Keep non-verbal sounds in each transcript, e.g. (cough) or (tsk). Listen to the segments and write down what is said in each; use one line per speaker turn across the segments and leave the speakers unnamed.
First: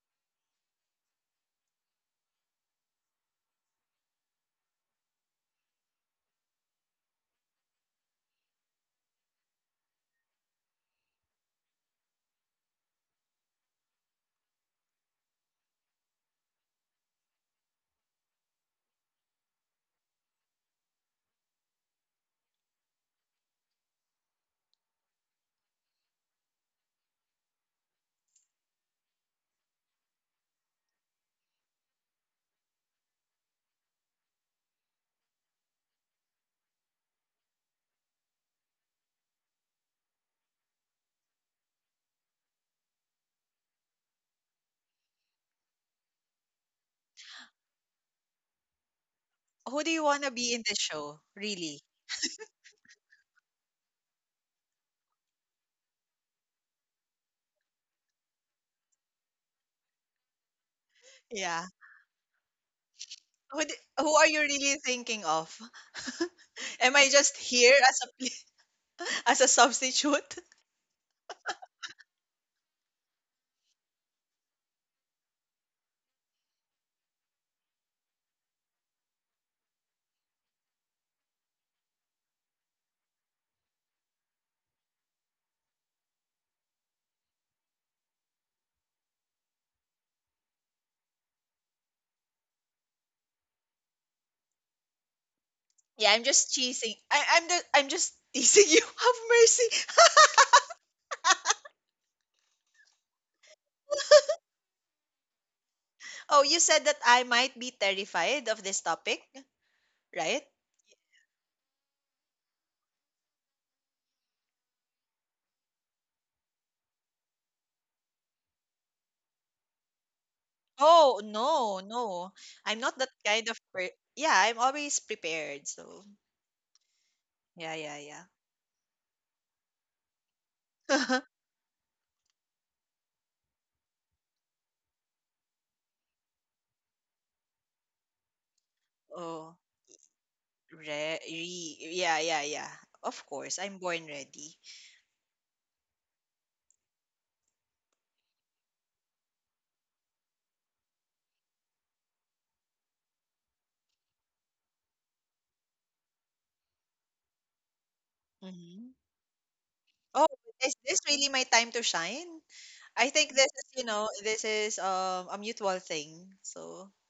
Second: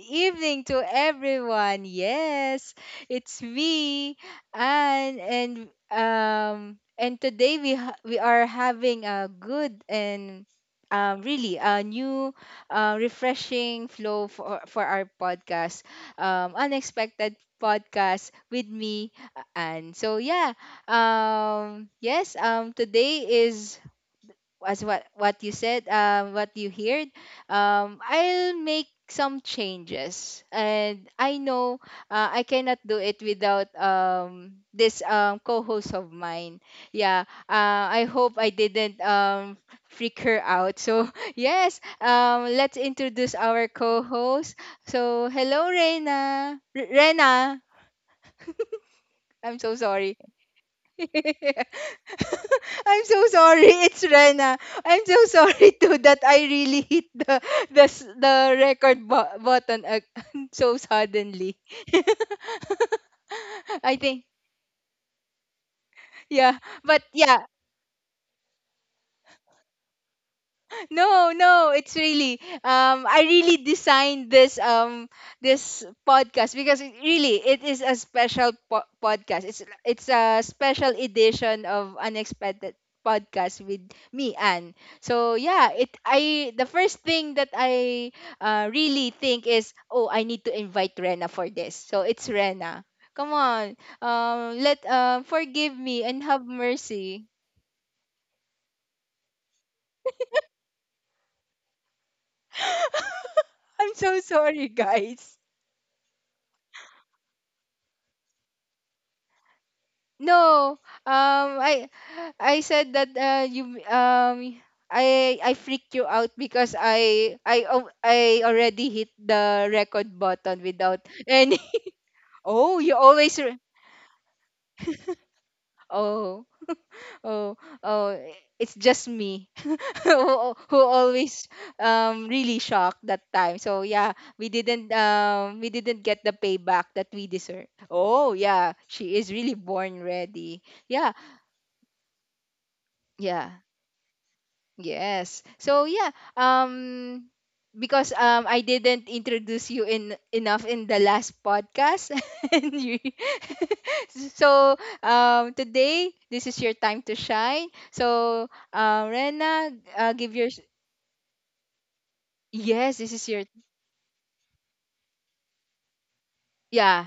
evening to everyone. Yes, it's me, Anne, and today we are having a good and really a new, refreshing flow for our podcast, unexpected podcast with me, Anne. So yeah, yes, today is as what you said, what you heard. Um, I'll make some changes, and I know I cannot do it without this co-host of mine. Yeah, I hope I didn't freak her out, so (laughs) yes, let's introduce our co-host. So hello, Rena. Rena, I'm
Who
so
do you
sorry.
wanna be in the show, really?
(laughs) I'm so sorry. It's Rena. I'm so (laughs) sorry too that I really hit the record button, (laughs) so suddenly.
Yeah. Who d
(laughs) I
who are
think.
you really thinking of? (laughs)
Yeah,
Am I
but
just
yeah,
here as a pl (laughs) as a substitute?
no, no, it's really, I really designed this, this podcast, because really it is a special podcast. It's a special edition of unexpected podcast with me, Anne. So yeah, it I the first thing that I, really think is, oh, I need to invite Rena for this. So it's Rena. Come on. Let forgive me
Yeah, I'm
and have
just teasing. I
mercy.
I'm the I'm just teasing you. (laughs) Have mercy. (laughs)
(laughs) I'm so sorry, guys.
Oh, you said that I might be terrified of this topic, right?
No, I said that, you I freaked you out because I already hit the record button without
Oh,
any.
no,
(laughs)
no. I'm
Oh,
not that kind of per Yeah, I'm always prepared, so
Oh, oh,
yeah, yeah,
oh,
yeah.
it's just me, (laughs) who always, really shocked that time. So yeah, we didn't get the payback that we deserve. Oh yeah,
(laughs)
she is
Oh,
really born ready. Yeah,
re re yeah, yeah, yeah. Of
yeah.
course, I'm born ready.
Yes. So yeah, um because I didn't introduce you in enough in the last podcast. (laughs) and you (laughs) So, today this is your time to shine. So,
Mhm.
Rena,
Oh,
give your.
is this really my time to shine?
Yes,
I
this is
think
your.
this is a mutual thing. So,
Yeah.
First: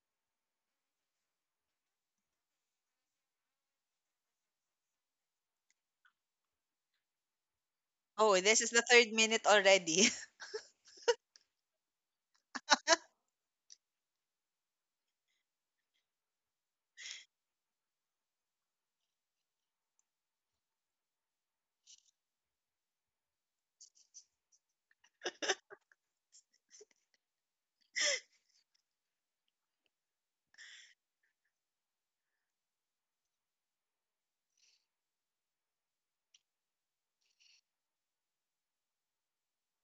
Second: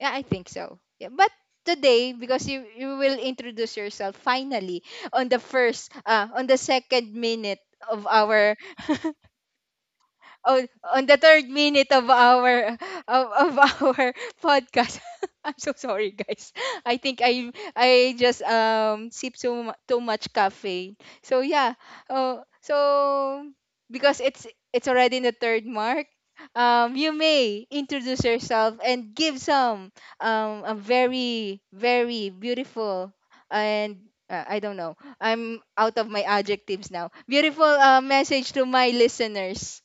Yeah, I think so. Yeah, but today, because you will introduce yourself finally on the first, on the second minute of
oh,
our.
this is the third
(laughs)
minute already. (laughs)
on, on, the third minute of our, of (laughs) our podcast. (laughs) I'm so sorry, guys. I think I just, sip too too much caffeine. So yeah. Oh, so, because it's already the third mark. You may introduce yourself and give some a very, very beautiful and, I don't know. I'm out of my adjectives now. Beautiful, message to my listeners.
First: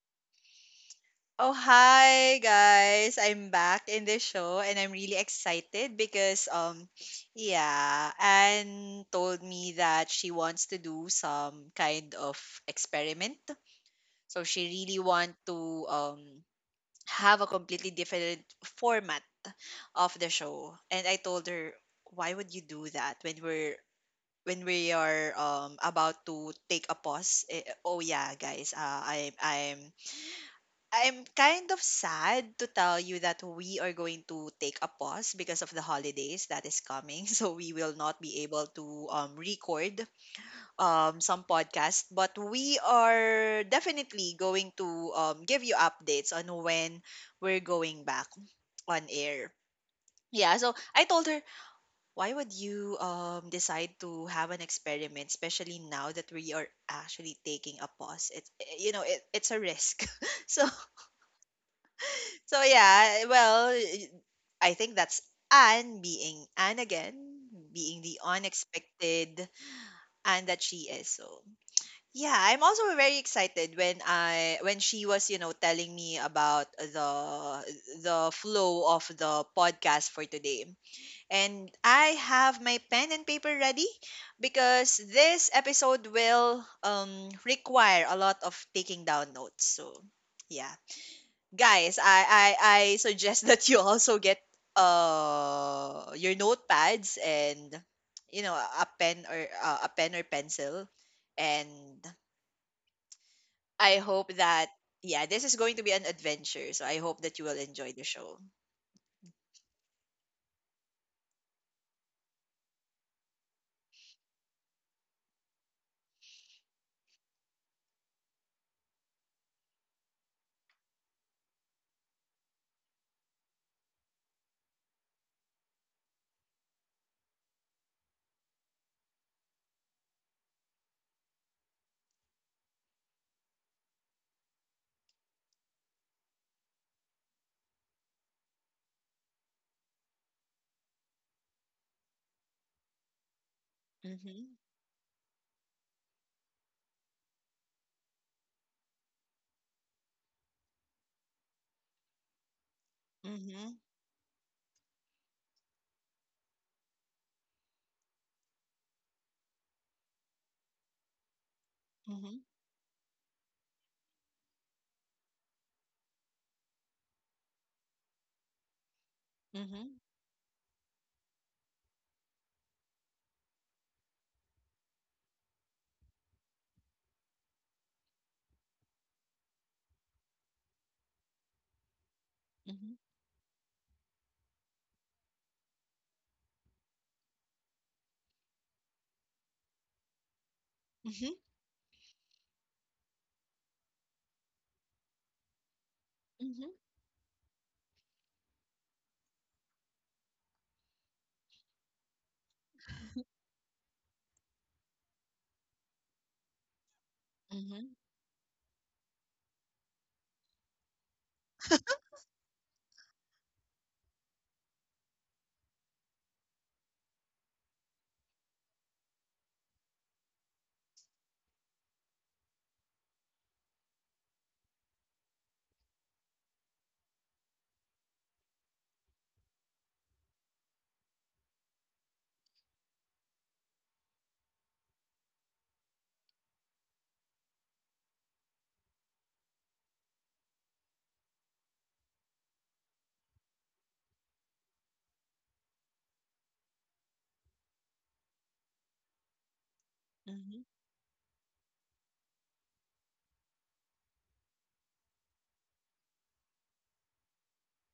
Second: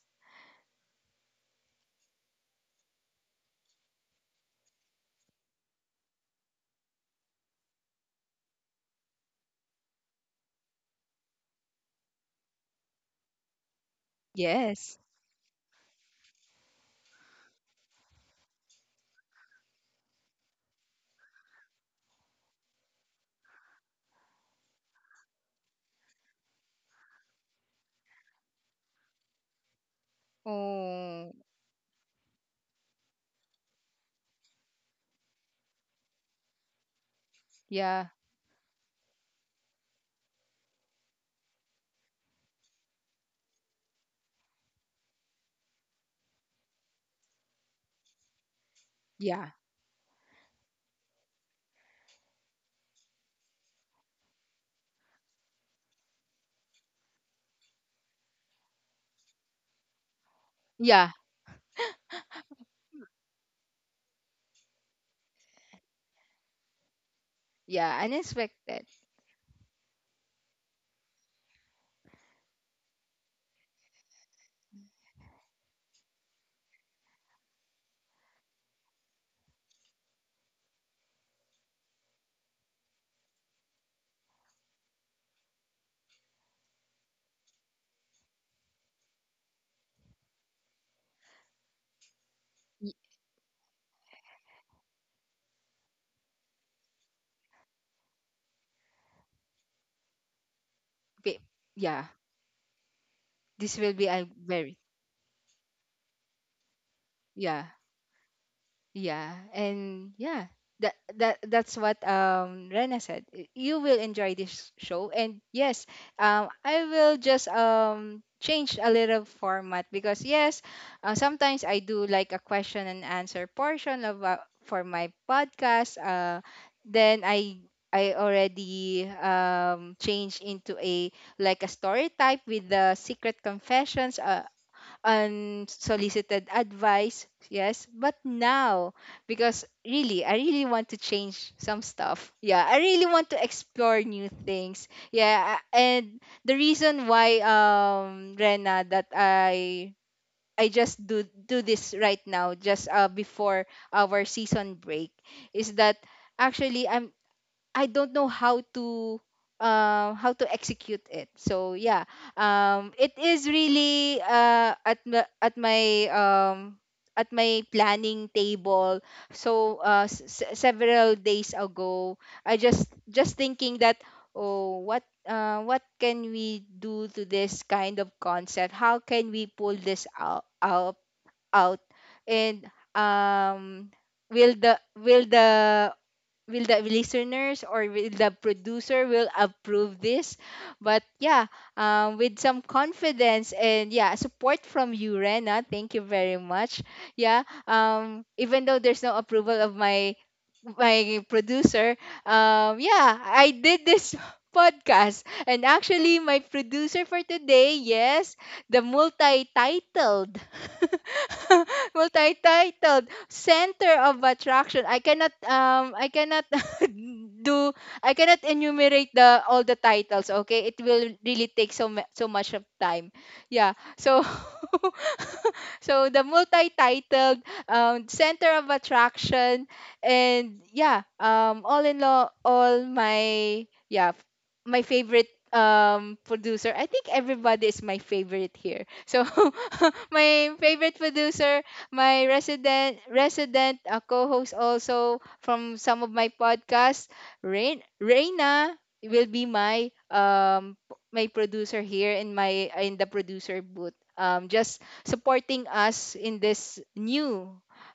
Oh, hi guys. I'm back in this show and I'm really excited because yeah, Anne told me that she wants to do some kind of experiment. So she
Yes.
really want to have a completely different format of the show, and I told her, why would you do that when we are about to take a pause? Oh yeah guys, I'm
Oh,
kind of sad to tell you that we are going to take a pause because of the holidays that is coming. (laughs) So we will
yeah,
not be able to record some podcasts, but we are definitely going to give you updates on when we're going back on
yeah,
air. Yeah, so I told her, why would you decide to have an experiment, especially now that we are actually taking a pause? It's, it's a risk. (laughs) So
yeah,
yeah. Well, I think that's Anne being Anne again,
yeah.
being the
Unexpected.
unexpected Anne that she is. So yeah, I'm also very excited when I when she was telling me about the flow of the podcast for today. And I have my pen and paper ready, because this episode will require a lot of taking down notes. So, yeah. Guys, I, I,
Y-
I suggest (laughs) that you also get your notepads and, you know, a pen or pencil.
bi-
And
Yeah, this will
I
be a
hope that,
very,
yeah, this is going to be an adventure. So I hope that you will
yeah.
enjoy the show.
Yeah, and yeah, that's what, Rena said. You will enjoy this show, and yes, I will just, change a little format, because yes, sometimes I do like a question and answer portion, of for my podcast. Then I already, changed into a, like a story type with the secret confessions. Unsolicited advice, yes, but now, because really, I really want to change some stuff. Yeah, I really want to explore new
Mm-hmm.
things. Yeah, and the reason why, Rena, that I just do this right now, just before
Mm-hmm.
our season break, is that, actually, I don't know how to, how to execute it. So yeah,
Mm-hmm.
it is really, at um, my planning table.
Mm-hmm.
So,
Mm-hmm.
several days ago, I just thinking that, oh, what can we do to this kind of concept? How can we pull this out, out and, um will the will the will the listeners or will the producer will approve this? But
Mm-hmm.
yeah, with some confidence and, yeah, support from you, Rena, thank you very
Mm-hmm.
much. Yeah, even though there's no approval of my producer, yeah, I did this (laughs) podcast. And, actually, my producer for today,
Mhm.
yes, the multi-titled (laughs) multi-titled center of attraction. I cannot (laughs) do I cannot enumerate the all the titles, okay? It will really take so much of time. Yeah. So, (laughs) so, the multi-titled, center of attraction, and, yeah, all in all, all my, yeah, my favorite, producer. I think everybody is my favorite here. So (laughs) my favorite producer, my resident co-host also, from some of my podcasts. Rain Reina will be my,
Mhm.
my producer here, in my in the producer booth. Just supporting us in this new,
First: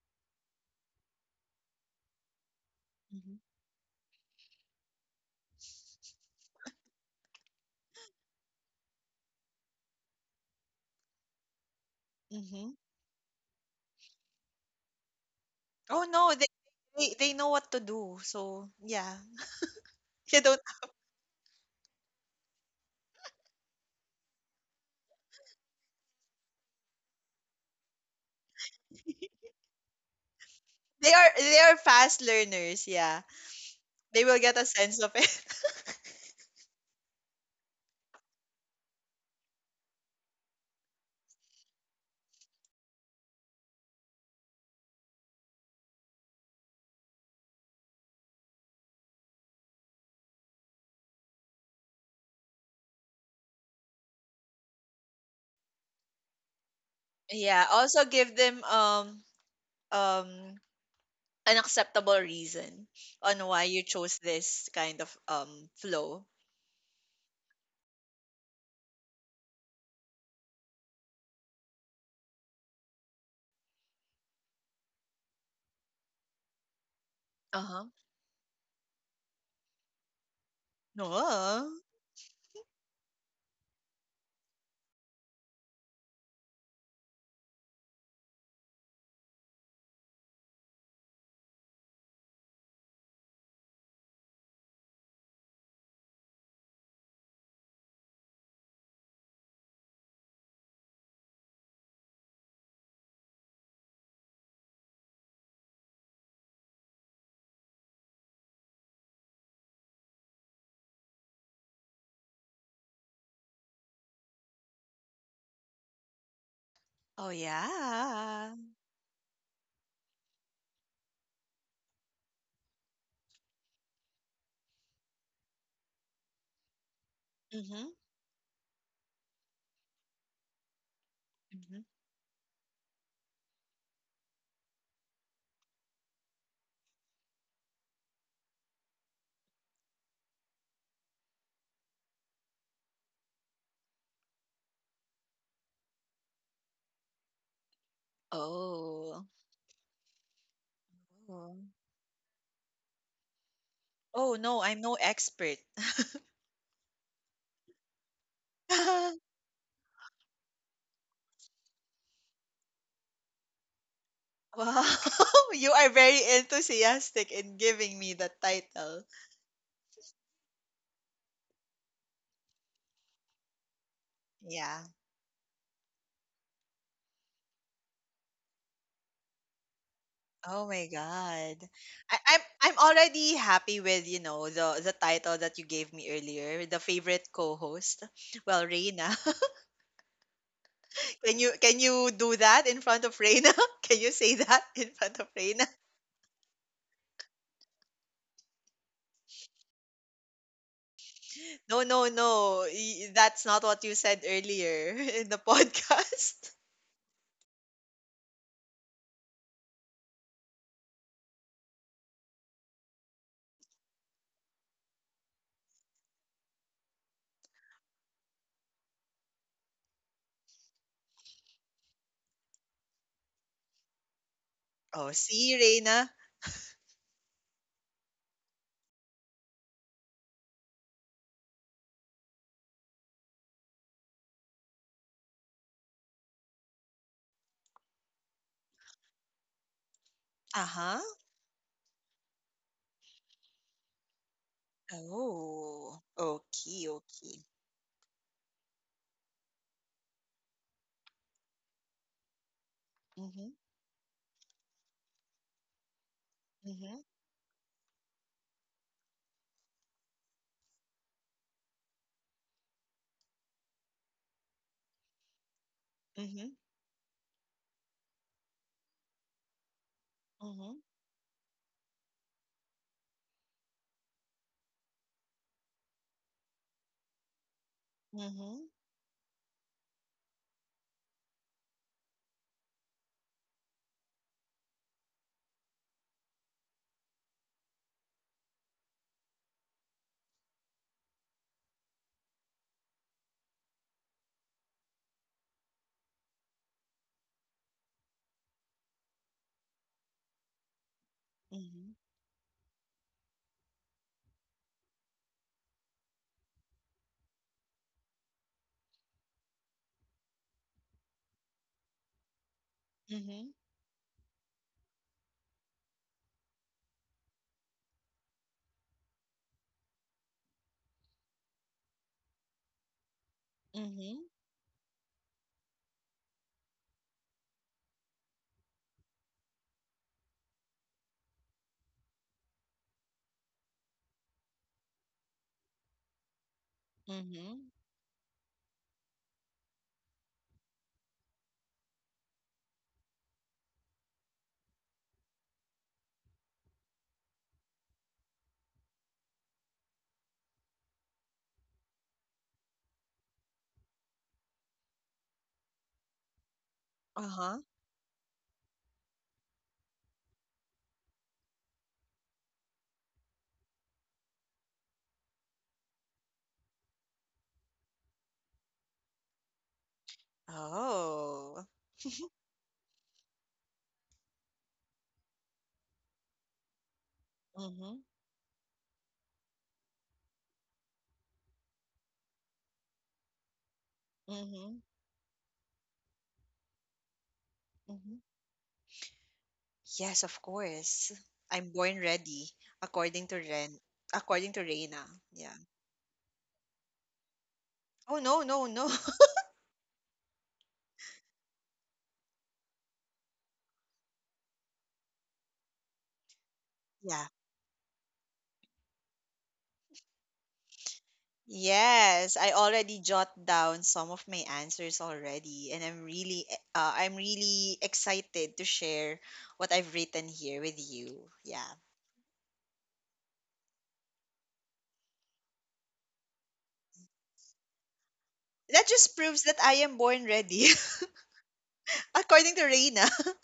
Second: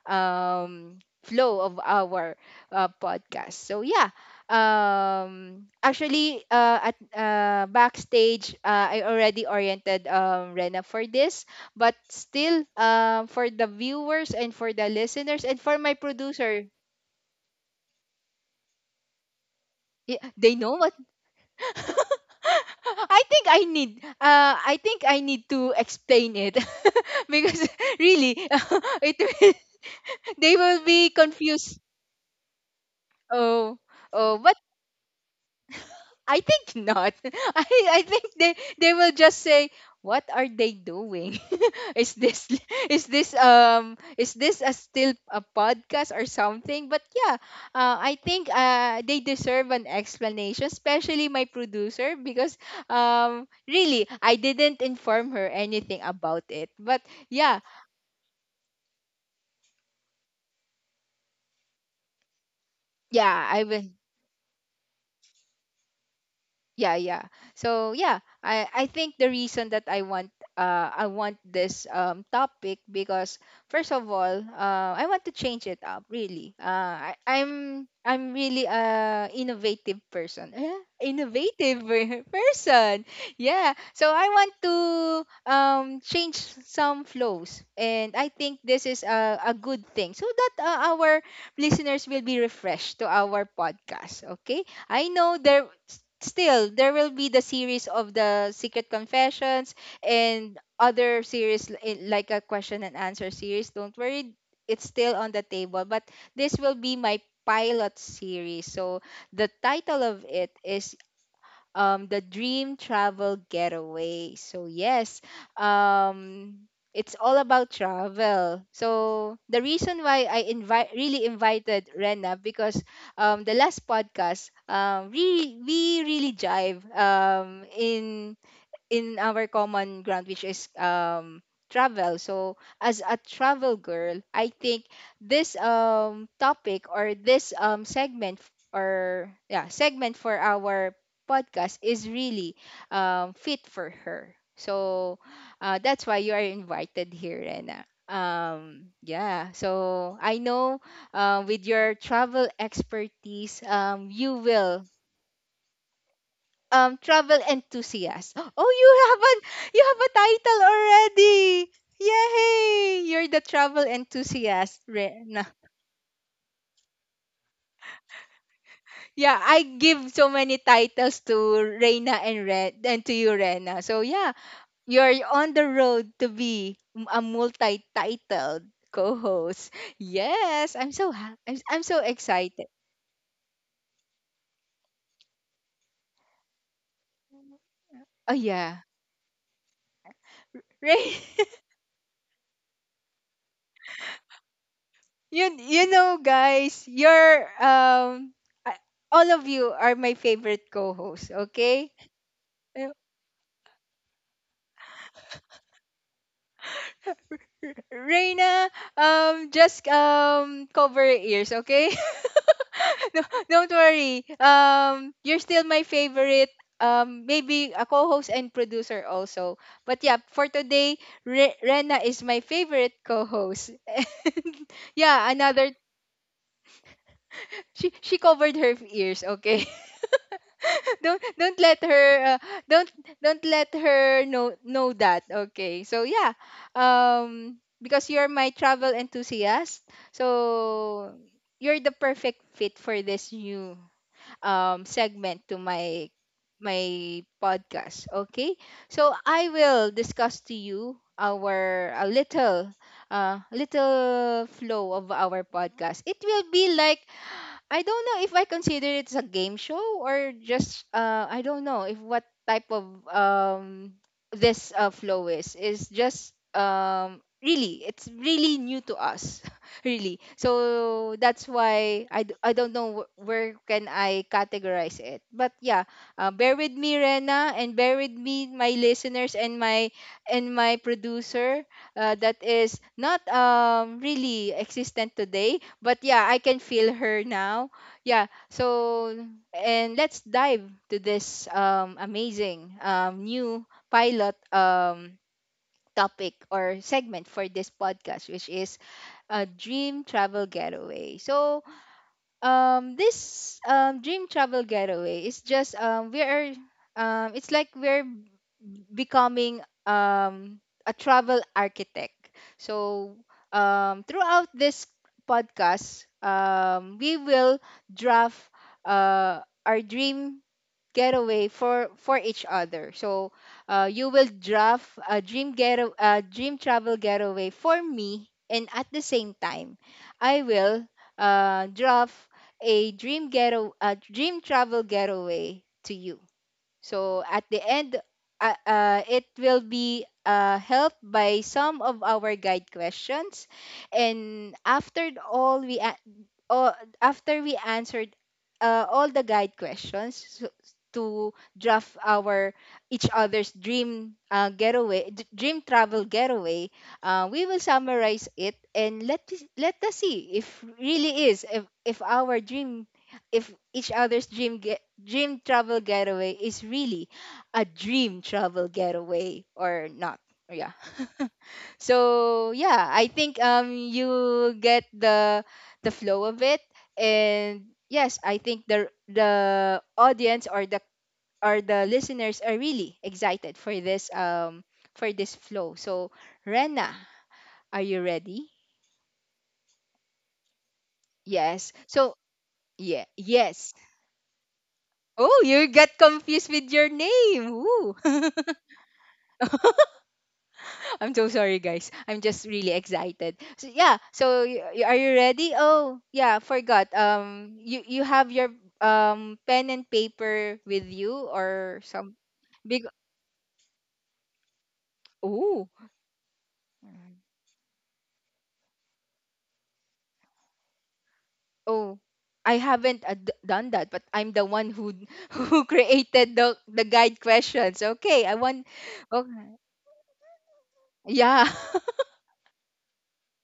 um flow of our,
Mhm.
podcast. So yeah, actually, at, backstage, I already oriented, Rena for this, but still,
Mhm.
for the viewers and for the listeners and for my
Oh no, they,
producer.
they they know what to do. So yeah, (laughs) you
They
don't.
know what. (laughs) I think I need I think I need to explain it, (laughs) because, really, (laughs) it will, they will be
They are
confused.
fast learners. Yeah,
Oh,
they
oh,
will
but
get a sense of it. (laughs)
I think not. (laughs) I I think they will just say, "What are they doing? (laughs) is this (laughs) is this a still a podcast or something?" But yeah, I think, they deserve an explanation, especially my producer, because, really, I didn't inform her anything about it. But, yeah.
Yeah. Also give them um an acceptable reason on
Yeah,
why
I
you
will.
chose this kind of flow.
Yeah, yeah. So yeah, I think the reason that I want this, topic, because, first of all, I want to change it up. Really, I,
Uh-huh.
I'm really a innovative person.
No. Oh.
Innovative, (laughs) person. Yeah, so I want to, change some flows, and I think this is a good thing, so that, our listeners will be refreshed to our podcast. Okay, I know there still there will be the series of the secret confessions, and other series, like a question and answer series, don't worry. It's still on the table, but this will be my pilot series. So the title of it is, the dream travel getaway. So, yes, um, it's
Oh,
all about
yeah.
travel. So the reason why I invite really invited Rena, because, the last podcast, we really jive,
Mhm.
in our common ground, which is,
Mhm.
travel. So, as a travel girl, I think this, topic, or this, segment, or, yeah, segment for our podcast, is really, fit for her. So, that's why you are invited here, Rena. Um,
Oh.
yeah, so I know,
Oh.
with your travel expertise,
Oh
you
no, I'm
will.
no expert.
Um, travel enthusiast. Oh,
(laughs)
you have a title already. Yay! You're the travel enthusiast,
Wow,
Rena.
(laughs) you are very enthusiastic in giving me the title.
Yeah, I give so many titles to Reina and Red, and to you, Rena. So yeah,
Yeah.
you're on the road to be, a multi-titled co-host.
Oh
Yes,
my
I'm so ha- I'm,
God.
I'm so
I, I'm
excited.
I'm already happy with, the title that you gave me earlier, the favorite co-host.
Oh
Well,
yeah.
Reina.
(laughs)
(laughs)
Right?
Can you do that in front of Reina? (laughs) Can you say that in front of
You
Reina?
you know, guys, you're, I- all of you are my favorite co-hosts,
No,
okay?
no, no.
Uh,
That's not what you said earlier (laughs) in the podcast. (laughs)
Reina, just, cover your ears, okay? (laughs) No, don't worry. You're still my favorite. Maybe a co-host and producer also. But yeah, for today, Rena is my favorite co-host. (laughs) And,
Oh,
yeah,
see,
another.
Reina.
She covered her ears. Okay, don't let her, don't don't let her know that, okay? So yeah, um because you're my travel enthusiast,
Uh-huh.
so you're the perfect fit for this new, segment to
Oh,
my
okay,
my
okay.
podcast. Okay, so I will discuss to you our, a little uh,
Mhm,
little flow of our podcast. It will be like,
mhm,
I don't know if I consider it's a game show, or just, I don't know if what type of, this, flow is just,
mhm,
really it's really new to us, (laughs) really,
mhm,
so that's why I don't know where can I categorize it. But yeah, bear with me, Rena, and bear with me,
mhm,
my listeners, and my producer, that is not, really existent today, but yeah, I can feel her now. Yeah. So, and let's dive to this, amazing, new pilot, topic or segment for this podcast, which is a dream travel getaway. So,
mhm,
this, dream travel getaway is just, we are it's like we're, becoming, a travel architect. So,
mhm,
throughout this podcast, we will draft, uh our dream getaway for each other. So, you will
mhm,
draft a dream get a dream travel getaway for me, and, at the same time, I will, draft a dream get a dream travel getaway to you. So at the
mhm.
end, it will be helped by some of our guide questions, and after all, uh, after we answered all the guide questions to draft our each other's dream getaway, dream travel getaway, we
Uh-huh.
will summarize it and let us see if really is if our dream if each other's dream travel getaway is really a dream travel getaway or not. Yeah. (laughs)
Oh.
So yeah, I think you get the flow of it, and
Mhm,
yes, I think the audience or the listeners are really excited
mhm,
for this flow. So Rena, are you
mhm.
ready?
Yes, of course. I'm
Yes.
born
So
ready,
yeah,
according to
yes.
Ren, according to Reina.
Oh,
Yeah.
you get confused with your name. Ooh.
Oh
(laughs)
no, no, no. (laughs)
I'm so sorry, guys. I'm just really excited. So yeah. So are you ready? Oh yeah, forgot.
Yeah.
You have your pen and paper with you or some
Yes, I
big.
already jot down some of my answers
Oh
already, and I'm really excited to share what I've written here with you. Yeah.
oh, I haven't done that, but I'm the one who (laughs) who created the guide questions. Okay, I want.
That just proves
Okay,
that I am born ready, (laughs)
yeah. (laughs)
according to Reina. (laughs)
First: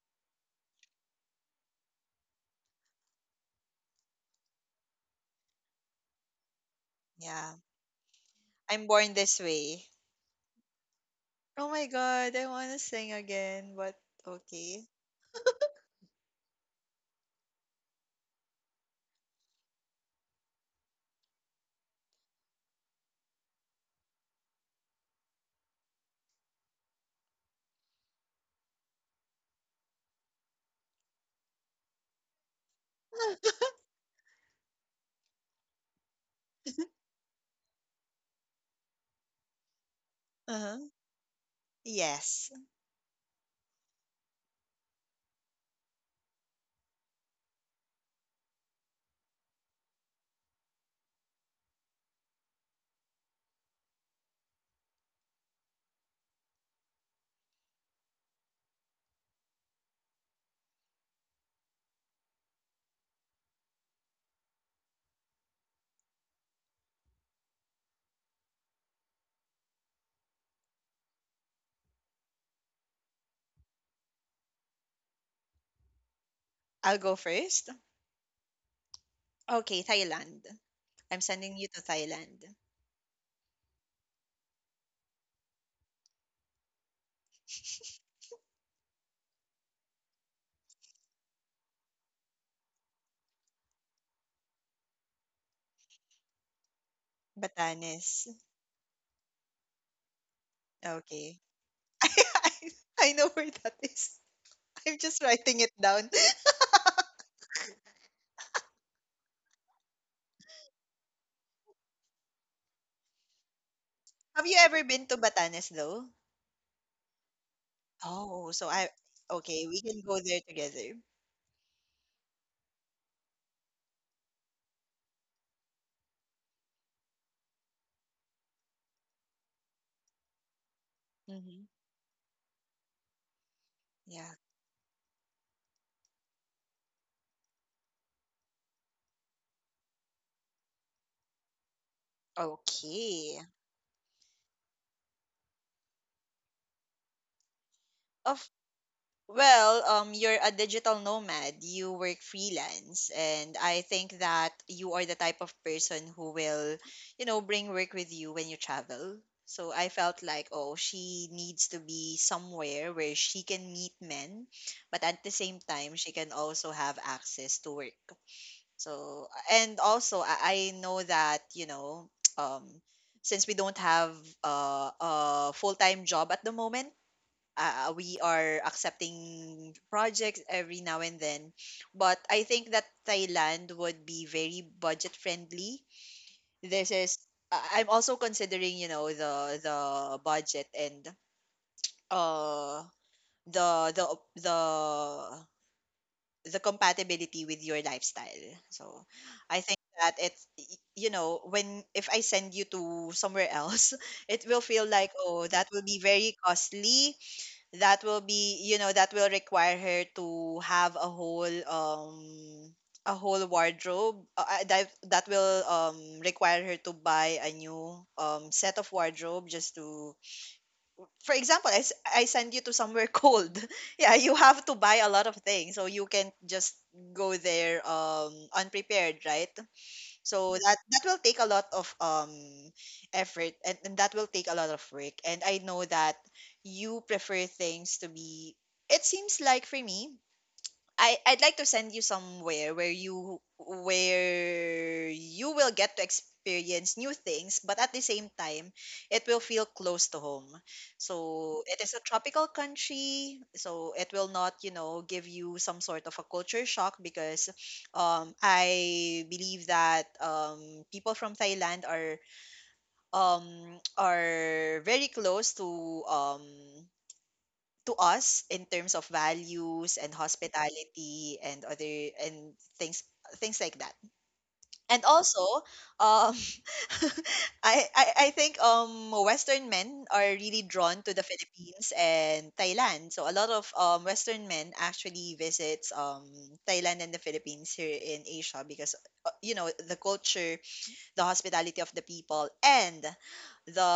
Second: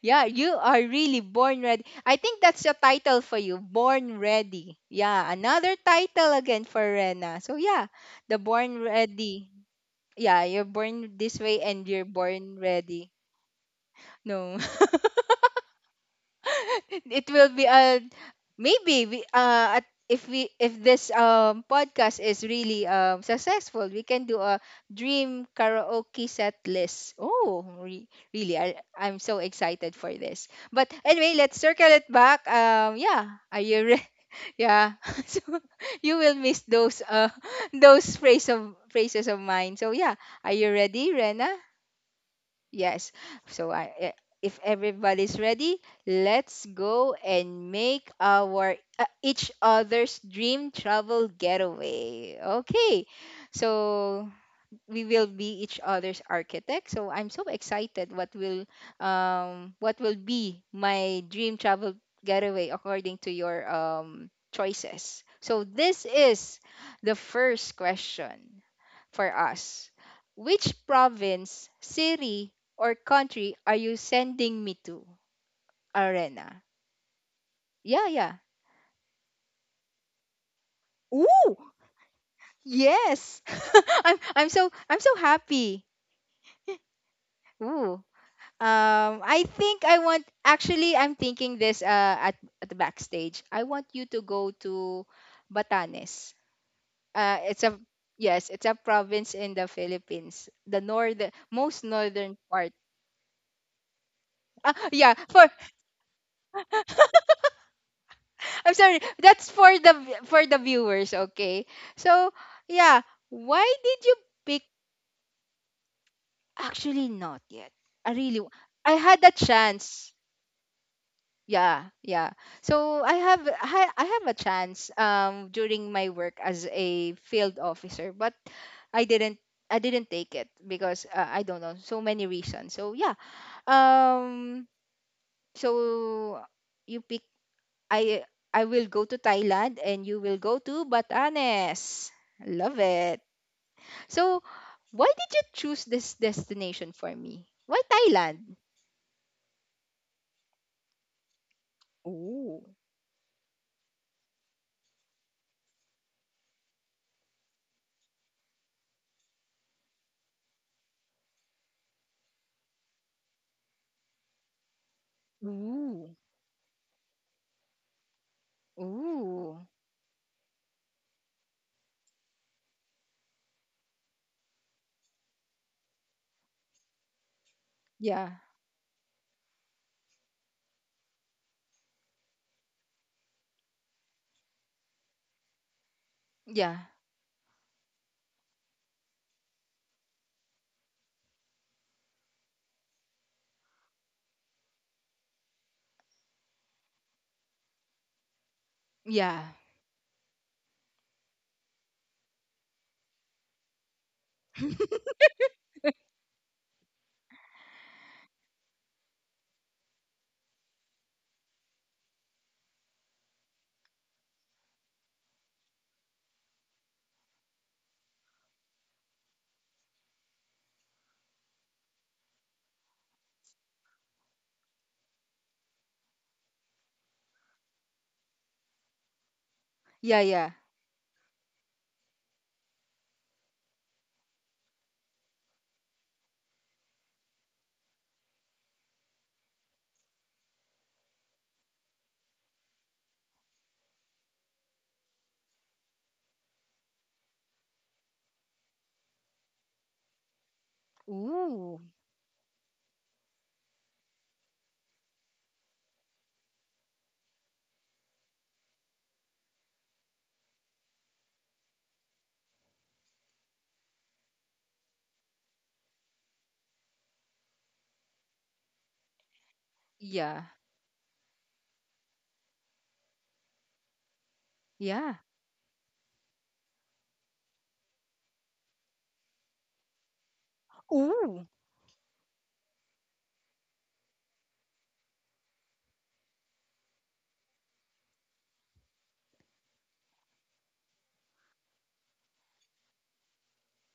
Yeah, you are really born ready. I think that's the title for you, Born Ready. Yeah, another title again for Rena.
Yeah,
So yeah, the Born
I'm born this
Ready.
way.
Yeah, you're born this way
Oh
and
my
you're
god, I
born
want to
ready.
sing again, but
No. (laughs)
okay.
(laughs) It will be a maybe if we if this podcast is really successful, we can do a dream karaoke set list. Oh, really, I'm so excited for this, but anyway, let's circle it back. Yeah, are you (laughs) yeah, (laughs) so you will miss those
(laughs)
(laughs) those phrase of phrases of mine. So yeah, are you
Uh-huh.
ready, Rena?
Yes,
Yes. So if everybody's ready, let's go and make our each other's dream travel getaway. Okay. So we will be each other's architect. So I'm so excited what will be my dream travel getaway according to your choices. So this is the first question for us. Which province, city, or country are you sending me to, Arena?
I'll go first.
Yeah, yeah.
Okay, Thailand. I'm
Ooh,
sending you to Thailand.
yes. (laughs) I'm so happy. Ooh. I think I want, actually I'm thinking this at the backstage. I want you to go to Batanes. It's a
Batanes.
yes, it's a province in the Philippines, the northern
Okay.
most
(laughs) I
northern
I
part.
I know where that is.
Ah,
I'm
yeah,
just
for
writing it down. (laughs)
I'm sorry. That's for the viewers, okay? So, yeah, why did you
Have you
pick
ever been to Batanes though?
actually not yet? I really w-
Oh, so I
I had a
Okay, we can
chance.
go there together.
Yeah, yeah. So, I have a chance during my work as a field officer, but I didn't I didn't take it because I don't
Hmm.
know, so many reasons. So, yeah.
Yeah.
Um so you pick I I will go to Thailand and you will go to Batanes. Love it.
Okay.
So, why did you choose this destination for me? Why
Of
Thailand?
Well, you're a digital nomad. You work
Ooh.
freelance, and I think that you are the type of person who will, bring work with you when you travel. So I felt like, oh, she needs to be somewhere where she can meet men, but at the same time, she
Ooh.
can also have access to work. So,
Ooh.
and also, I know that, (tsk) um, since we don't have a full time job at the moment. We
Yeah.
are accepting projects every now and then. But I think that Thailand would be very budget friendly.
Yeah.
This is, I'm also considering, you know, the budget and uh the the the the compatibility with your lifestyle. So
Yeah.
I think that it's, you know, when if I send you to somewhere else, (laughs) it will feel like, oh, that will be very costly. That will be, that will require her to have a whole wardrobe. That will require her to buy a new set of wardrobe, just to, for example, I send you to somewhere (laughs) cold. Yeah, you have to buy a lot of things, so you can just go there unprepared, right?
Yeah,
So
yeah.
that that will take a lot of effort, and that will take a lot of work. And I know that you prefer things to be, it seems like for me, I'd like to send you somewhere where you will get to experience new things, but at the same time, it will feel close to home. So it
Ooh.
is a tropical country, so it will not, you know, give you some sort of a culture shock, because I believe that people from Thailand are, um, are very close to, um, to us in terms of values and
Yeah.
hospitality and other and things like that. And
Yeah.
also, um, (laughs) I think Western men are really drawn to the
Ooh.
Philippines and Thailand. So a lot of Western men actually visits Thailand and the Philippines here in Asia, because the culture, the hospitality of the people, and the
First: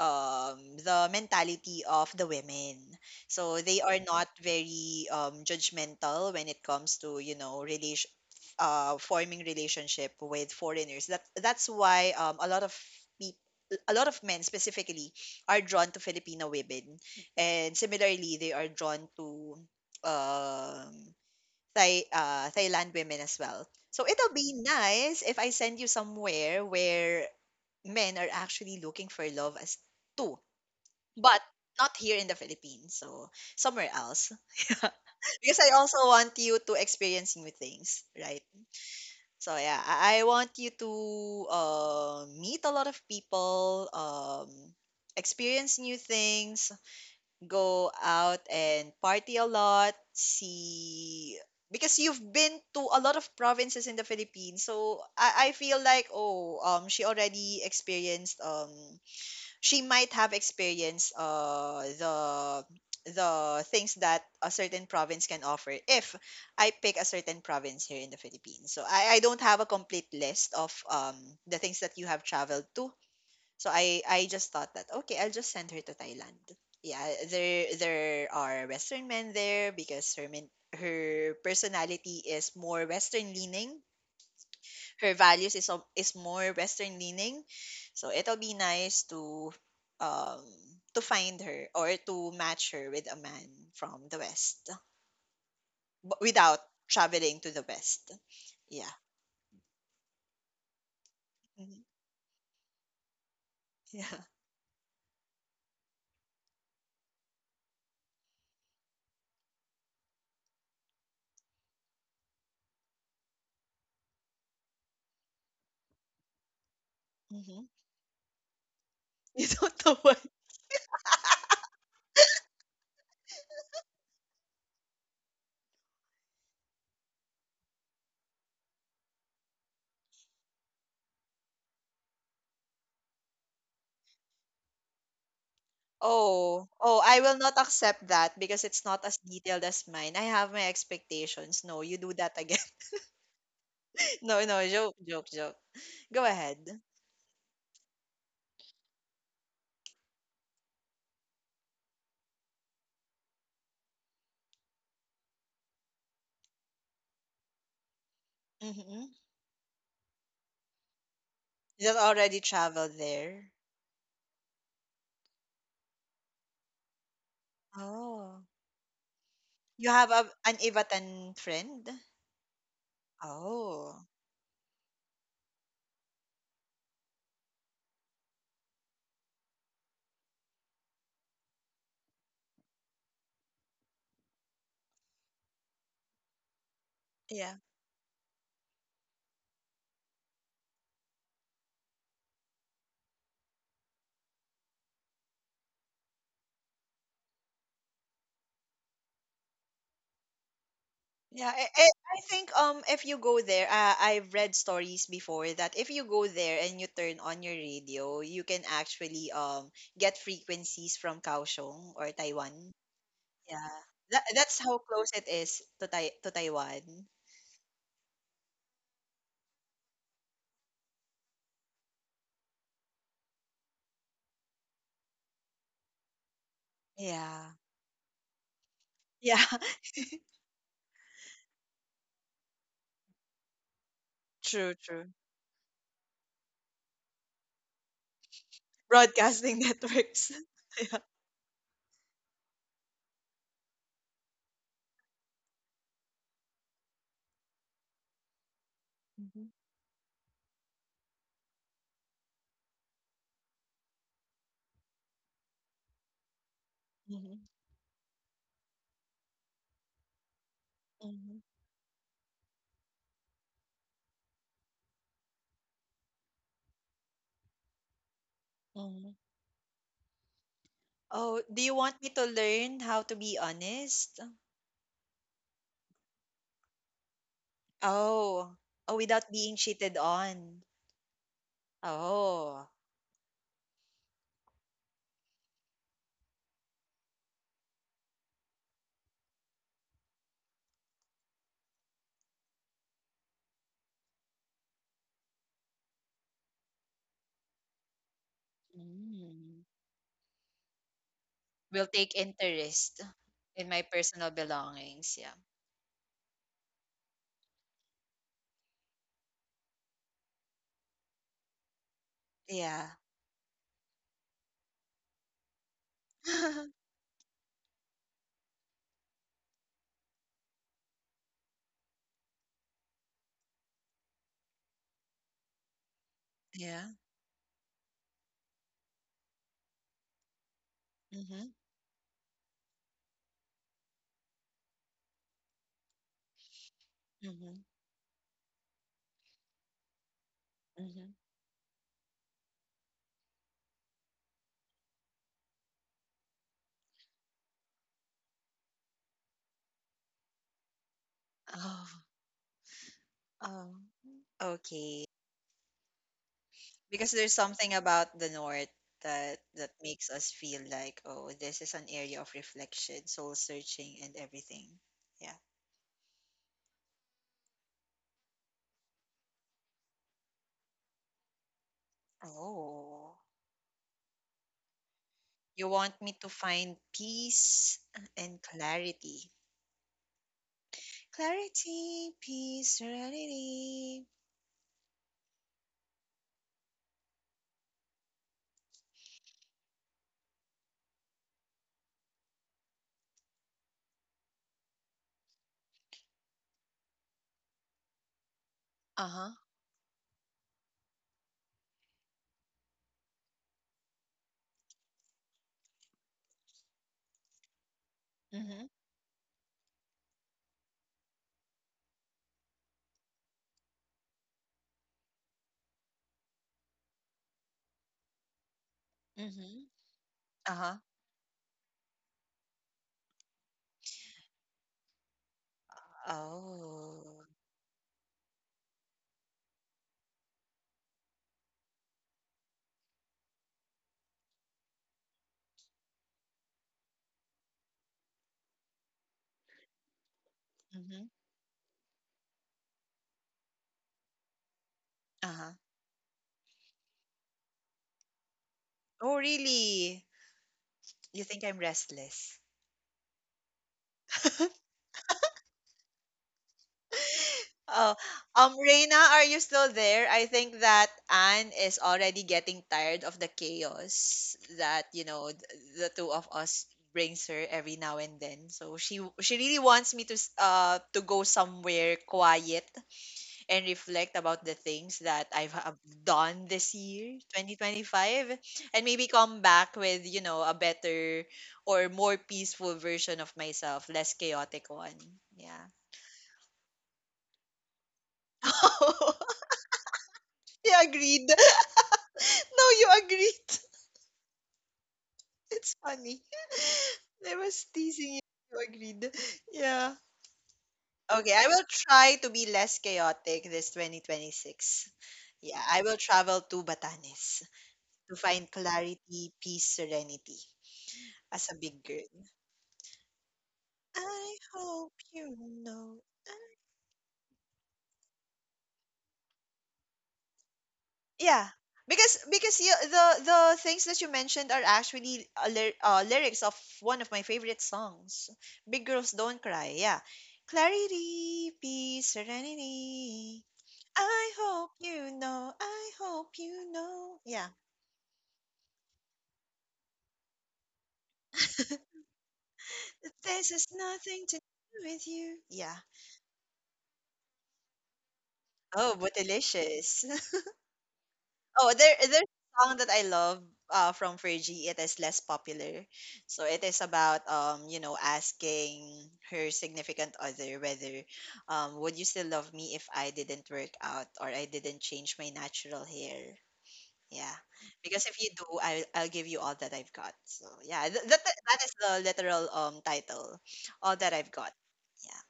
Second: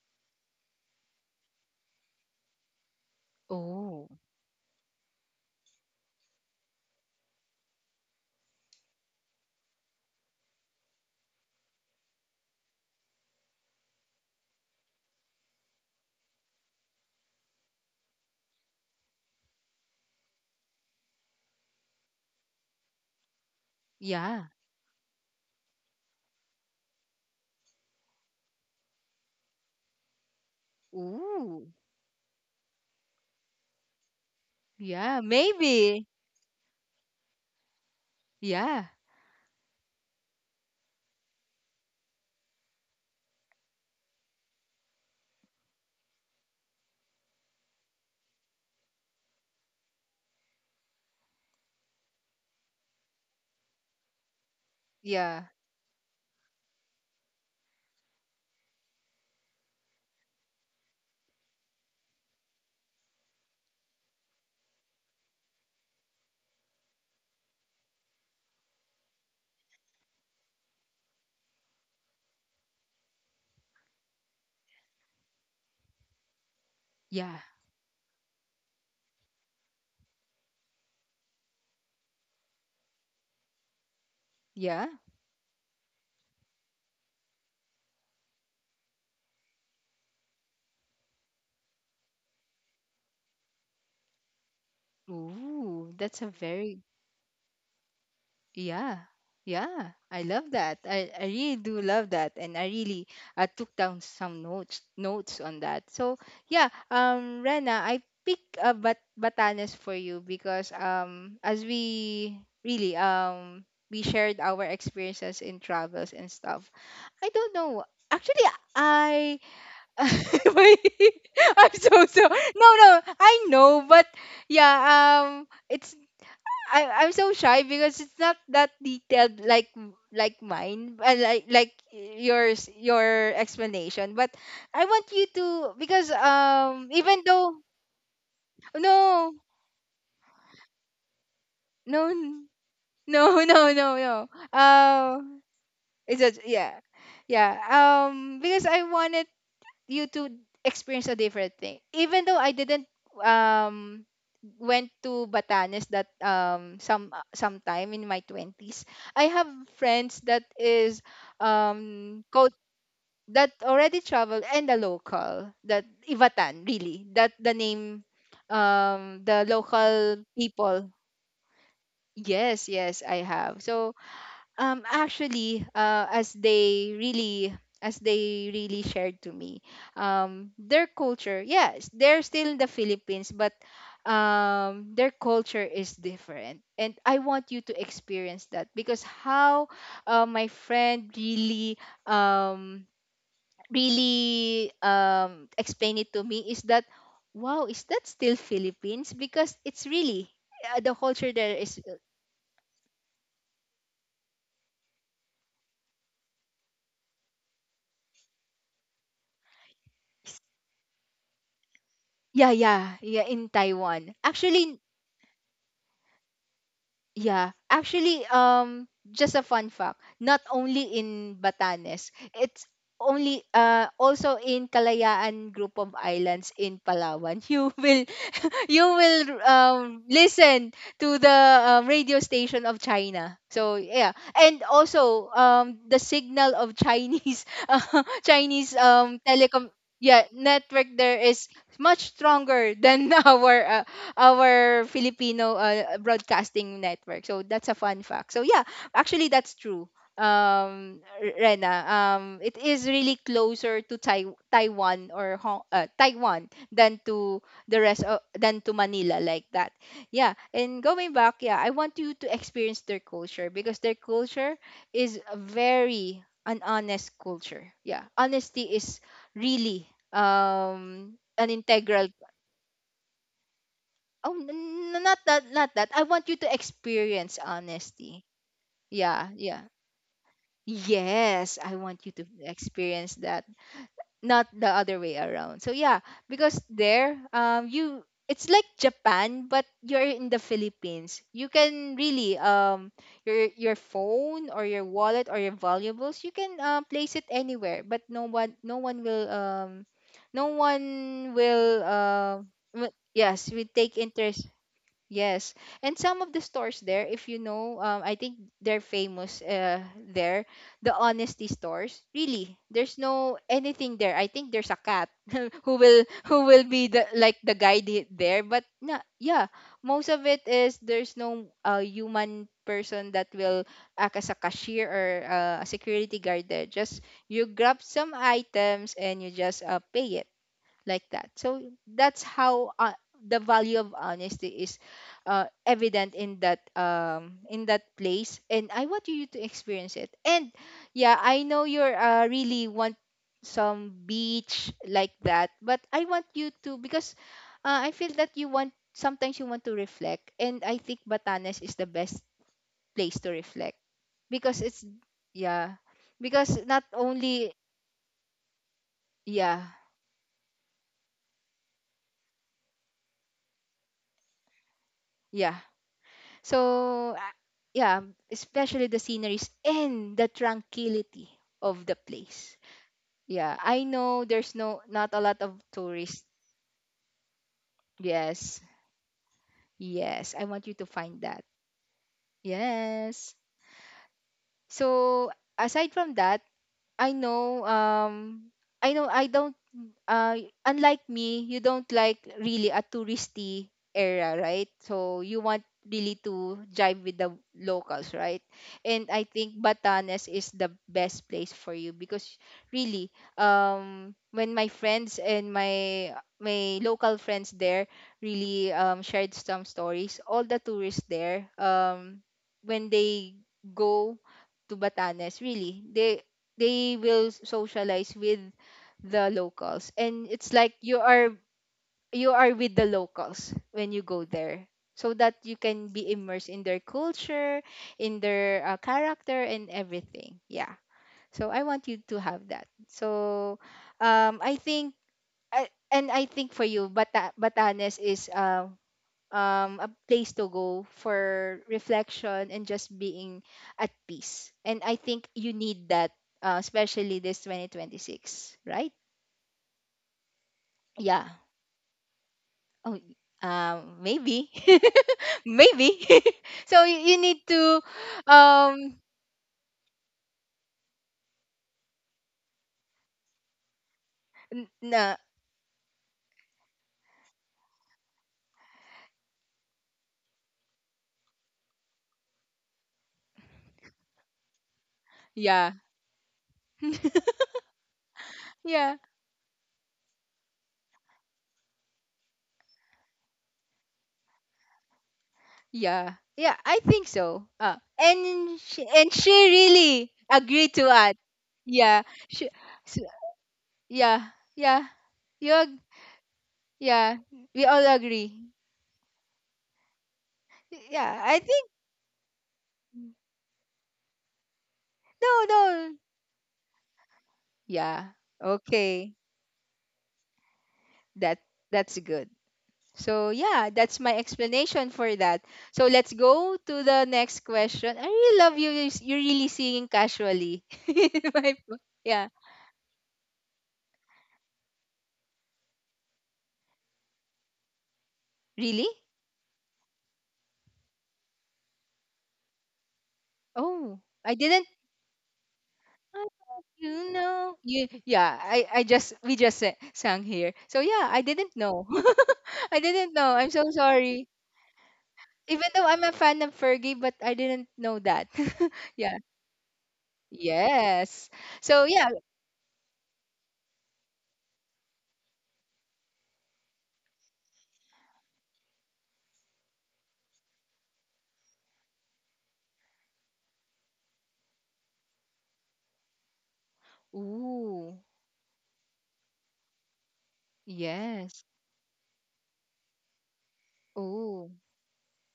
mentality of the women, so they are
Oh.
not very judgmental when it comes to, you know, relation forming relationship with foreigners. That's why a lot of people, a lot of men specifically, are drawn to Filipino women, and similarly they are drawn to um Thailand women as well. So it'll
Yeah.
be nice if I send you somewhere where men are actually looking for love as too, but
Ooh.
not here in the Philippines. So somewhere else,
Yeah,
(laughs) because I also
maybe.
want you to experience new things, right?
Yeah.
So yeah, I want you to meet a lot of people, experience new things, go out and party a lot, see, because you've been to a lot of provinces in the Philippines. So
Yeah.
I feel like, oh, she already experienced, she might have experienced, the things that a certain province can offer if I pick a certain province here in the Philippines. So I don't have a complete list of the things that you have traveled to, so I just thought that, okay, I'll just send her to Thailand. Yeah,
Yeah.
there are Western men there, because her personality is more Western leaning.
Yeah.
Her values is is more Western leaning. So it'll be nice to um find her or to match her with a man from the West,
Ooh,
but
that's a
without
very
traveling to the West. Yeah.
yeah. Yeah. I love that. I really do
Mhm.
love that. And I really I took down
Yeah.
some notes notes on that. So yeah, Rena, I pick Batanes for you because as we really we shared our experiences in travels and stuff. I don't
Hmm.
know. Actually,
(laughs)
I
You don't know
(laughs)
why.
I'm so so no no I know but yeah it's I'm so shy because it's not that detailed like mine, like yours, your explanation, but I want you to because
Oh, oh, I
even
will
though
not accept that because it's not as
no
detailed as mine. I have my expectations. No, you
no
do that
n-
again. (laughs)
no (laughs) no no no
No, no, joke, joke,
um
joke.
it's
Go
a yeah
ahead.
yeah because I wanted you to experience a different thing. Even though I didn't um went to Batanes, that some sometime in my 20s,
Mm-hmm.
I have friends that is
You
um
already
co-
traveled
that
there.
already traveled, and the local that Ivatan really that the name
Oh,
the
you have
local
an
people.
Ivatan friend?
Yes, yes, I have. So
Oh,
actually, as they really shared to me, their culture, yes, they're still in the Philippines, but their culture is different, and I want
yeah.
you to experience that because how my friend really um, explained it to me is that wow, is that still Philippines? Because it's really the culture
Yeah,
there
I,
is
I I think if you go there, I've read stories before that if you go there and you turn on your radio, you can actually get frequencies from Kaohsiung or
yeah,
Taiwan.
yeah, yeah, in
Yeah.
Taiwan.
That, that's how
Actually,
close it is to to Taiwan.
yeah, actually, just a fun fact. Not only in Batanes, it's only also in Kalayaan group of islands in Palawan. (laughs)
Yeah.
You will (laughs) you will
Yeah. (laughs)
listen to the radio station of China. So yeah, and
True, true.
also the signal of Chinese (laughs) Chinese
Broadcasting
telecom
(laughs)
yeah
networks.
network there is much stronger than (laughs) our Filipino broadcasting network. So that's a fun fact. So yeah, actually
Mhm,
that's true. Rena, it is really closer to Taiwan or Taiwan than to
mhm,
the rest of than to Manila, like that. Yeah, and going back,
mhm,
yeah, I want you to experience their culture because their culture is very an honest culture. Yeah, honesty is
mhm.
really
Oh,
an
do you want
integral
me to learn how to be honest?
Not that, not that. I want you to experience honesty.
Oh, oh,
Yeah,
without being
yeah.
cheated on.
Yes, I want you to
Oh.
experience that, not the other way around. So yeah, because there, you it's like Japan, but you're in the Philippines. You can really your phone or your wallet or your valuables, you can place it anywhere, but no one will
Mm.
no one will
Will take
uh,
interest
yes,
in
will
my
take
personal
interest.
belongings. Yeah,
Yes. And some of the stores there, if you know, I think they're famous there, the honesty stores. Really,
yeah,
there's no anything there. I think there's a cat (laughs) who will
(laughs)
be the like the guide there, but na yeah, most of it is there's no human person that will act as a cashier or a security guard there.
yeah.
Just you grab some items and you just pay it like that.
Mm-hmm.
So that's how the value of honesty is evident
Mm-hmm.
in that place, and I want you to experience it. And
Mm-hmm.
yeah, I know you're really want some beach like that, but I want you to because I feel that you want sometimes you want to reflect, and I think Batanes is the
Oh,
best place to
oh,
reflect because it's
okay.
yeah because not
Because there's
only
something about the North that
yeah
that makes us feel like, oh, this is an area of reflection, soul searching, and everything. Yeah.
yeah. So, yeah, especially the sceneries and the tranquility of the place.
Oh,
Yeah, I know there's no not a lot of
you want me
tourists.
to find peace and
Yes.
clarity.
Yes, I want you to find that.
Clarity, peace,
Yes.
serenity.
So, aside from that, I know I don't uh, unlike me, you don't like really a touristy area, right? So you want really to jive with the locals, right? And
Uh
I
huh.
think Batanes is the best place for you because really, when my friends and my local friends there
Mhm.
really shared some stories, all the tourists there, when they go to Batanes, really, they will socialize with the
Mhm.
locals, and it's
Uh
like
huh.
you are with the locals when you go there so that you can be immersed in their
Oh.
culture, in their character and everything. Yeah, so I want you to have that. So I think and I think for you Batanes is a place to go
Mhm.
for reflection and just being at peace, and I think
Uh
you
huh.
need that, especially this 2026, right?
Oh, really?
Yeah.
You think I'm restless?
Oh, maybe, (laughs) maybe. (laughs) So you need to,
Oh,
um,
Reina, are you still there? I think that Anne is already getting tired of the chaos that,
nah,
the two of us brings her every now and then. So she really wants me to to go somewhere quiet and reflect about the things that I've
yeah,
done this year, 2025, and
yeah,
maybe come back with, you know, a better or more peaceful version of myself, less chaotic one. Yeah.
yeah, yeah. I think so. And she
(laughs)
really agreed to
Yeah,
that.
agreed.
Yeah, she,
No, you
so,
agreed. (laughs)
yeah, yeah. You, ag-
It's funny.
yeah,
(laughs) I
we
was
all
teasing you.
agree.
You agreed. Yeah.
Yeah, I
Okay, I will
think
try to be less chaotic this 2026.
no,
Yeah, I
no.
will travel to Batanes
Yeah,
to find
okay.
clarity, peace, serenity
That
as a big
that's
girl.
good. So yeah, that's my
I
explanation
hope
for
you
that. So
know.
let's go to the next question. I really love you. You're really singing casually. (laughs)
Yeah, because
Yeah,
because you, the things that you mentioned are actually lyrics of one of my favorite songs,
really?
"Big Girls Don't Cry." Yeah, clarity, peace, serenity.
Oh, I
I
didn't.
hope you know. I
Oh,
hope you
you
know. Yeah,
know, you, yeah. I just we just sang here. So yeah, I didn't know. (laughs) I didn't
that
know. I'm
this has
so sorry.
nothing to do with you.
Even
Yeah.
though I'm a fan of Fergie, but I didn't know that. (laughs)
Oh, but
yeah.
delicious.
Yes.
Oh,
So
there
yeah.
there's a song that I love from Fergie. It is less popular. So it is about you know, asking her significant other whether would you still love me if I didn't work out or I didn't change my natural hair? Yeah.
Ooh.
Because if you do, I'll give you all that I've got. So yeah, th- that
Yes.
that is the literal title. All that I've
Ooh.
got. Yeah.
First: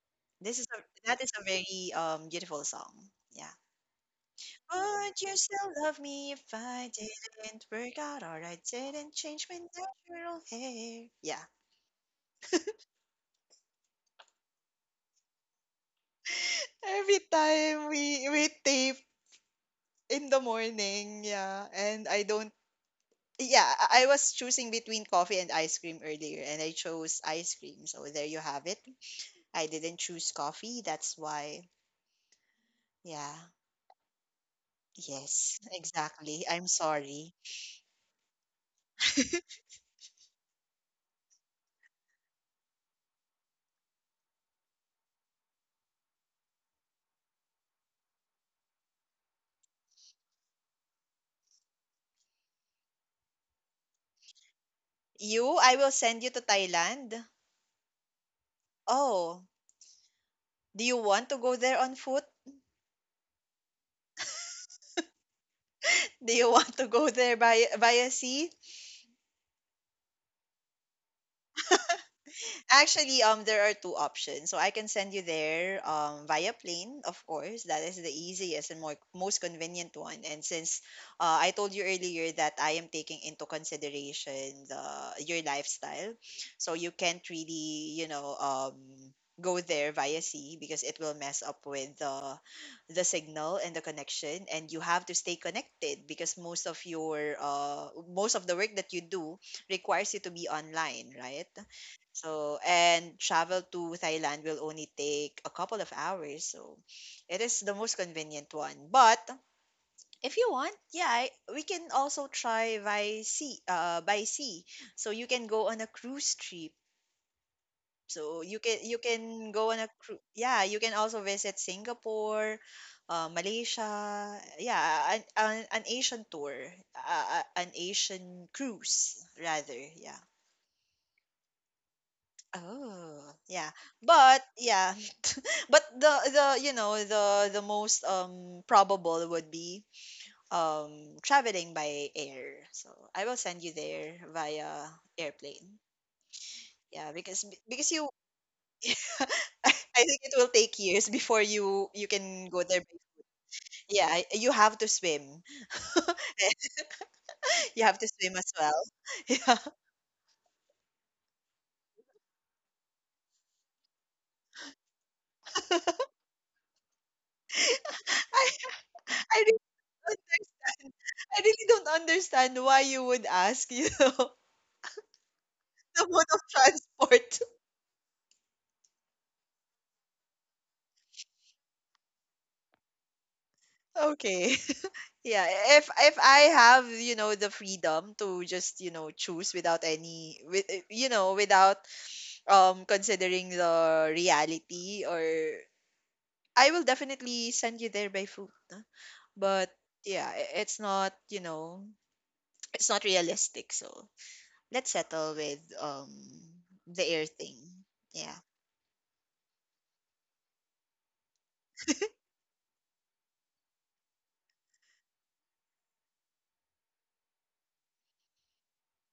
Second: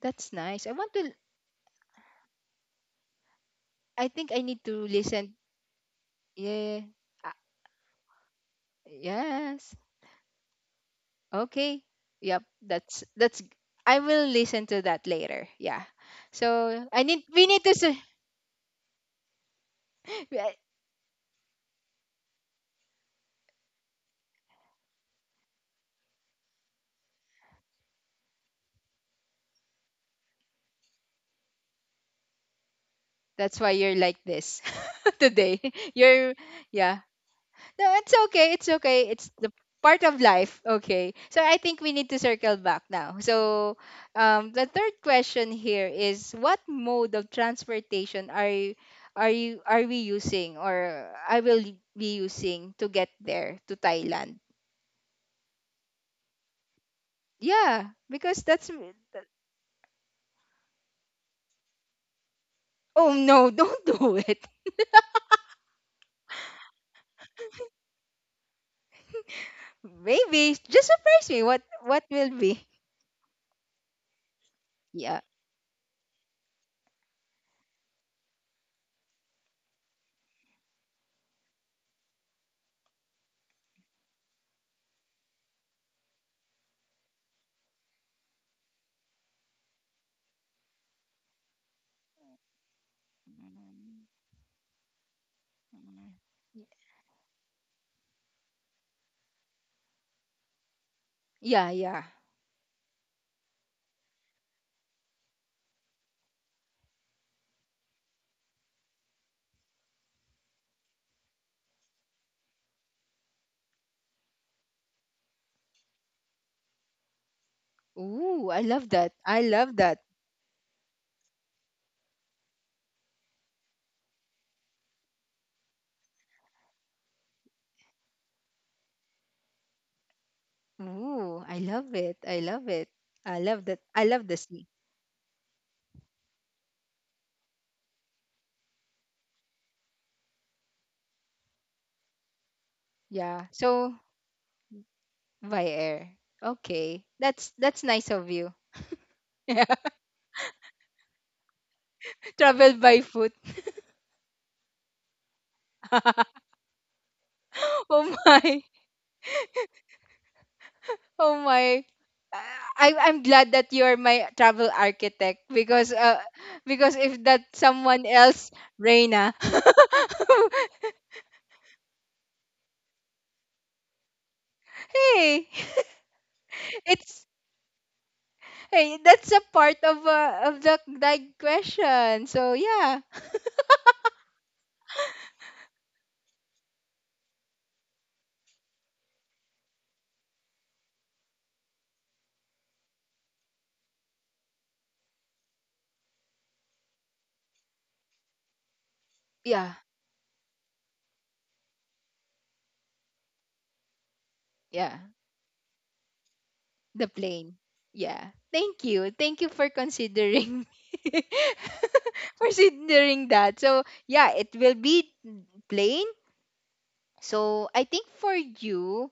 That's
This
nice.
is
I
a
want to.
that is a very beautiful song. Yeah.
I think I need to
Would
listen.
you still love me if
Yeah.
I
Ah,
didn't work out or I didn't change my
yes.
natural hair? Yeah.
Okay. Yep. That's that's. I will listen to that later. Yeah. So I
Every
need. We need to.
time we tape in the morning, yeah. And I don't yeah, I was choosing between coffee and ice cream earlier, and I chose ice cream. So there you have it. I didn't choose coffee. That's why. Yeah.
(laughs) That's why you're like this (laughs)
Yes,
today. You're.
exactly. I'm
Yeah.
sorry.
No, it's okay. It's okay. It's the part of life. Okay. So I think we need to circle back now. So the third question here is what mode of transportation are you are we using or I will be using to get there to Thailand?
You, I will send you to Thailand.
Yeah, because that-
Oh, do you want to go there on foot?
Oh no, (laughs) don't do it.
(laughs) Do you want to go there by via sea?
Maybe just surprise me. What will be?
Actually, there are two options. So I can send
Yeah.
you there via plane, of course. That is the easiest and most convenient one. And since I told you earlier that I am taking into consideration your lifestyle, so you can't really, you know, go there via sea because it will mess up with the signal and the connection. And you have to stay connected because most of the work that you do requires you to be online, right?
Yeah, yeah.
So, and travel to Thailand will only take a couple of hours. So, it is the most convenient one. But if you want, yeah, I, we can also try by sea, by sea. So you can go on a cruise trip. So
Ooh,
you
I
can
love
you
that. I
can go
love
on a
that.
cruise. Yeah, you can also visit Singapore, Malaysia. Yeah, an Asian tour, an Asian cruise rather. Yeah.
Ooh, I love it. I love it.
Oh,
I love
yeah.
that. I love the
But
sea.
yeah, but the you know the most probable would be traveling by air. So I will
Yeah.
send you
So
there via
by
airplane.
air. Okay.
Yeah, because
That's
because you
nice of you. (laughs) Yeah.
(laughs) I think it will take years before you can go
Travel
there.
by foot.
Yeah, you have to swim. (laughs)
(laughs)
You have to
oh
swim as
my.
well. (laughs) Yeah.
Oh my. I'm glad that you are my travel architect because if that someone
(laughs) I
else Reina.
I really don't understand.
(laughs)
I really don't understand why you would ask, you know, (laughs)
Hey,
the mode of
(laughs) it's
transport.
hey that's a part of the like question, so
(laughs) Okay. Yeah, if I have, you know, the freedom to just, you know, choose without any with eh, you know, without considering the reality, or I will definitely send you there by foot. Huh?
yeah
But yeah, it's not, you know, it's not realistic. So let's
yeah.
settle with the
The
air
plane.
thing.
Yeah.
Yeah.
Thank you. Thank you for considering (laughs) me. (laughs) For considering that. So yeah, it will be plane. So, I think for you,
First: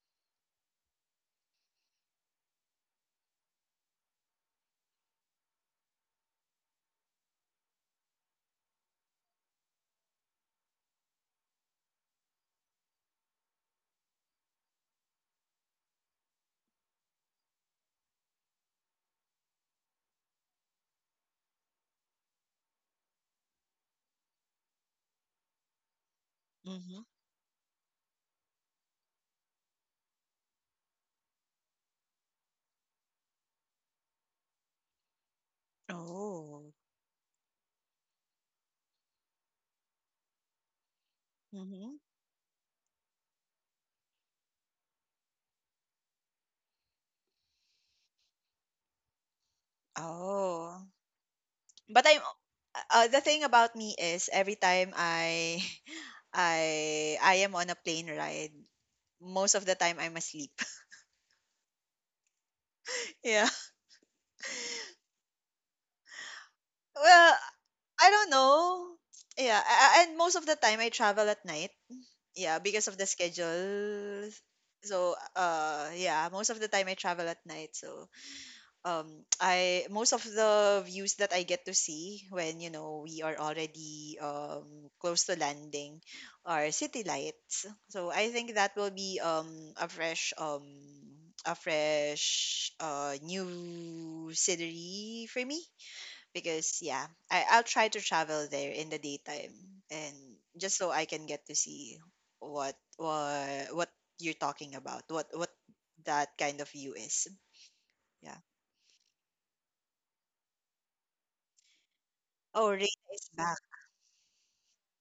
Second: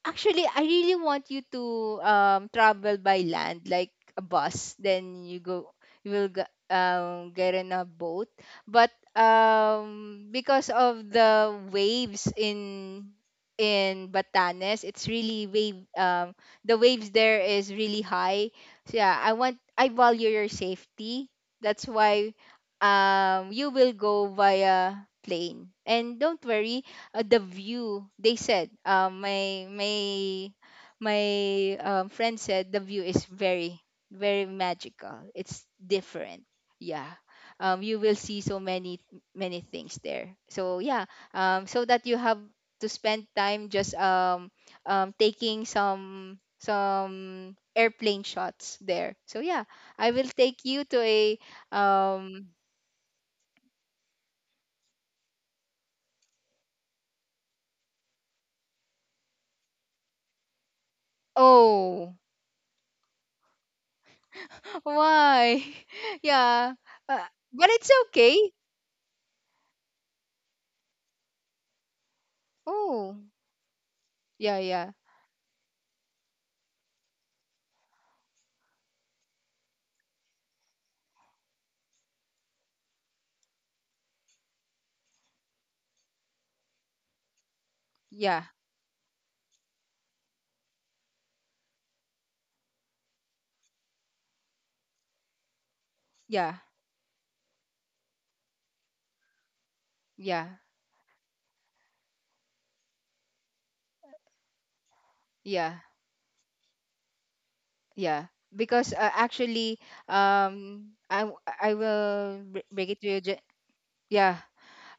actually, I really want you to travel by land, like a bus. Then you go, you will get in a boat. But because of the waves in Batanes, it's really wave. The waves there is really high. So yeah, I value your safety. That's why you will go via plane. And don't worry,
Mhm.
the view, they said, my my my friend said the view is very magical. It's different.
Oh.
Yeah, you will see so many things there. So yeah, so
Mhm.
that you have to spend time just taking some airplane shots there. So yeah, I will take you
Oh.
to a
But I'm
um,
the thing about me is every time I (laughs) I am on a plane ride, most of the time I'm asleep.
oh.
(laughs) Yeah.
Why? (laughs) Yeah. Uh,
Well,
but it's
I don't
okay.
know. Yeah, and most of the time I travel at night. Yeah, because of the
Oh,
schedule.
yeah, yeah,
So, yeah, most of the time I travel at night. So, um (tsk) I most of the views that I get to see when you know we are already close to landing are city lights. So I
yeah,
think that will be a fresh new scenery for me
yeah,
because yeah I'll try to travel there in the daytime, and
yeah,
just so I can get to see what you're talking about, what
yeah,
that kind of view is.
yeah.
Yeah.
Because actually, I will
Oh, rain
break it to you.
is back.
Yeah,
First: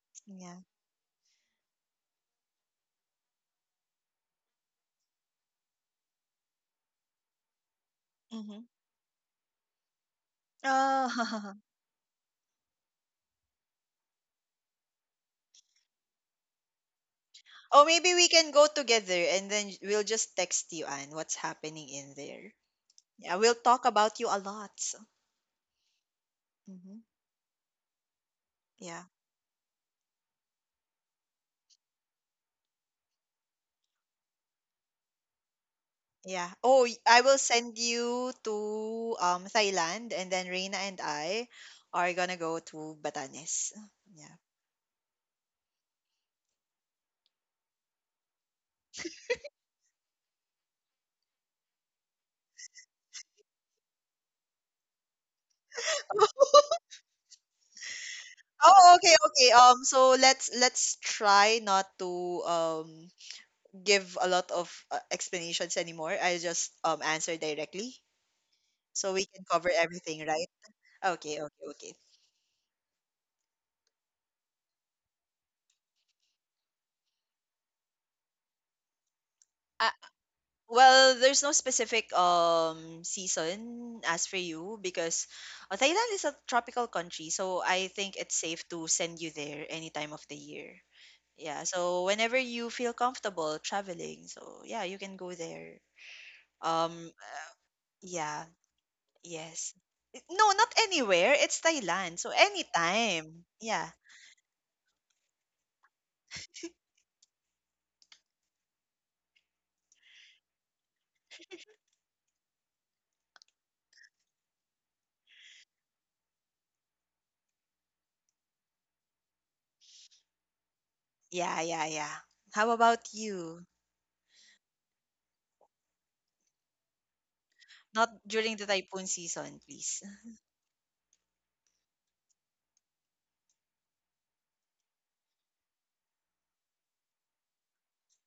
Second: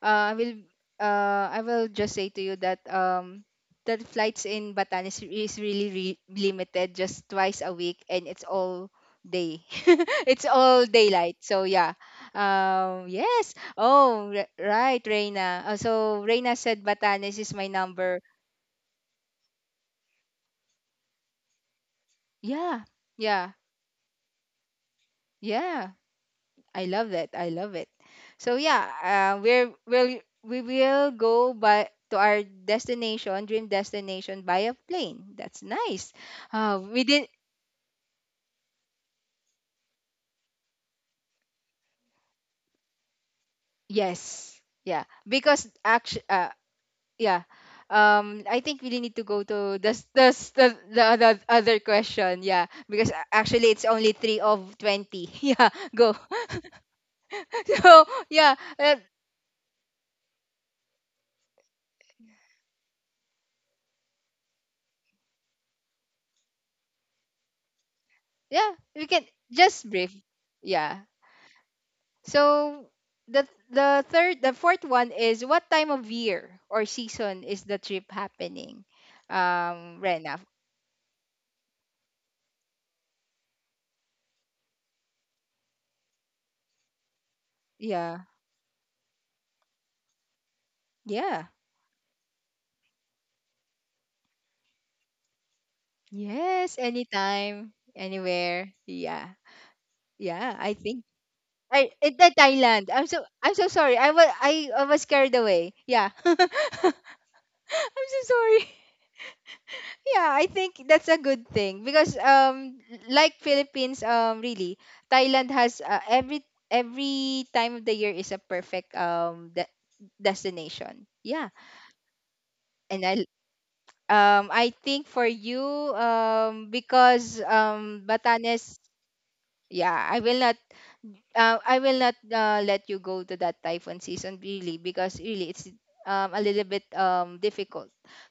uh, I will
Yeah.
I will just say to you that that flights in Batanes is really limited, just twice a week, and it's
Mm-hmm.
all day. (laughs) It's all daylight.
Oh.
So yeah. Yes. Oh, right, Reina. So Reina said Batanes is my
(laughs) Oh, maybe
number.
we can go together and then we'll just text you, Anne, what's happening in there.
Yeah.
Yeah,
Yeah.
we'll talk about you a lot.
Yeah. I
Mm-hmm.
love it. I love it. So yeah,
Yeah.
we will go by to our destination, dream destination, by a plane. That's nice.
Yeah. Oh,
We did
I will send you to Thailand, and then Reina and I are gonna go to Batanes. Yeah.
yes, yeah. Because actually, yeah. I think we need to go to the other question. Yeah, because actually it's only three of 20. (laughs) Yeah, go. (laughs)
(laughs)
So yeah, uh,
Oh, okay, okay. So let's try not to give a lot of explanations anymore. I'll just answer directly.
yeah. We
So
can
we can cover
just brief.
everything, right?
Yeah,
Okay, okay, okay.
so the fourth one is, what time of year or season is the trip happening?
Uh,
Rena.
well, there's no specific season as for you because Thailand is a tropical country, so I think
Yeah.
it's safe to send you there any time of the year.
Yeah.
Yeah, so whenever you feel comfortable traveling, so yeah, you can go there.
Yes,
Um,
anytime,
yeah,
anywhere. Yeah.
yes. No,
Yeah, I
not
think
anywhere. It's
I it
Thailand,
the
so
Thailand.
anytime.
I'm so
Yeah,
sorry. I was carried away. Yeah. (laughs) I'm so sorry. Yeah, I think that's a good thing because like Philippines really Thailand has every time of the year is a perfect destination. Yeah.
yeah, yeah, yeah. How
And
about you?
I think for you because
Not during the
Batanes,
typhoon season,
yeah,
please.
I will not let you go to that typhoon season, really, because really it's a little bit difficult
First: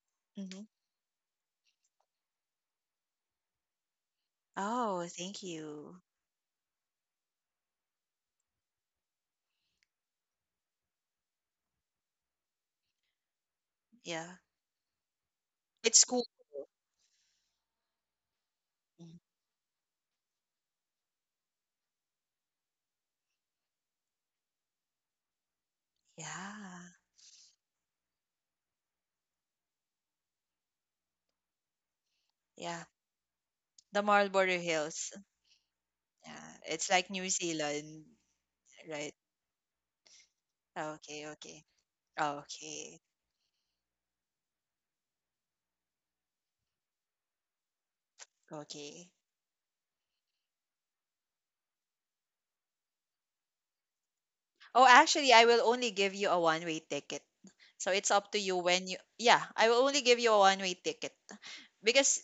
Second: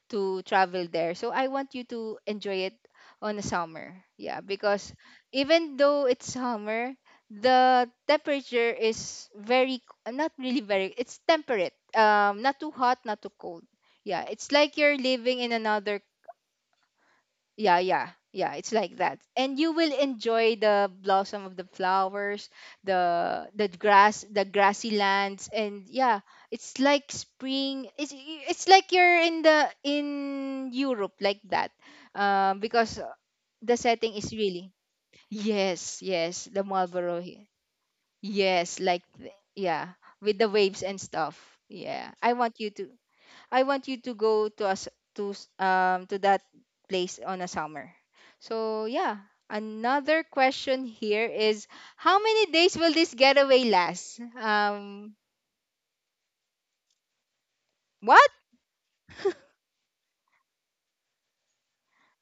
to
Mhm.
travel there. So I want you to enjoy it on the summer. Yeah, because
Oh, thank
even
you.
though it's summer, the temperature is very it's temperate. Not too hot, not too cold. Yeah,
Yeah.
it's like you're living in another
It's cool.
yeah, yeah, yeah. It's like
Mm.
that, and you will enjoy the blossom of the flowers, the grass, the grassy lands, and yeah, it's
Yeah.
like spring. It's like you're in the in Europe like that,
Yeah.
because the
The
setting is
Marlborough
really
Hills.
yes, yes,
Yeah.
the
It's like
Marlborough.
New
Hill.
Zealand,
Yes,
right?
yeah, with the waves and
Okay,
stuff.
okay.
Yeah, I want you to.
Okay.
I want you to go to that place on a summer. So
Okay.
yeah, another question here is, how many days will this getaway last?
Oh, actually, I will only give you a one-way ticket. So it's up
What?
to you when you Yeah, I will only give you a one-way ticket because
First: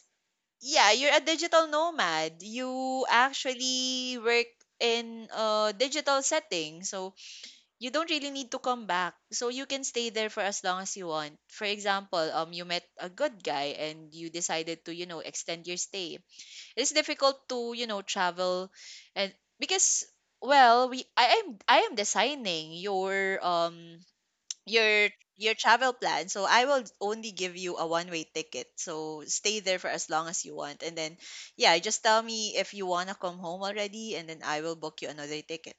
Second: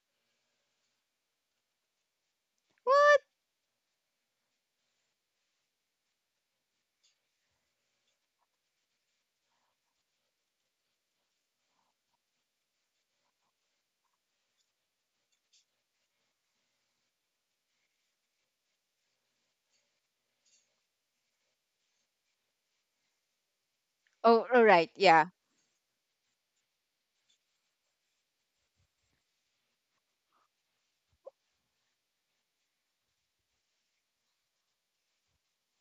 yeah, you're a digital nomad. You
What?
actually work in a digital setting. So you don't really need to come back. So you can stay there for as long as you want. For example, you met a good guy and you decided to, you know, extend your stay. It's difficult to, you know, travel and because well, we I am designing your
Oh, all right.
your
Yeah.
your travel plan. So I will only give you a one way ticket. So stay there for as long as you want, and then yeah, just tell me if you want to come home already and then I will book you another ticket.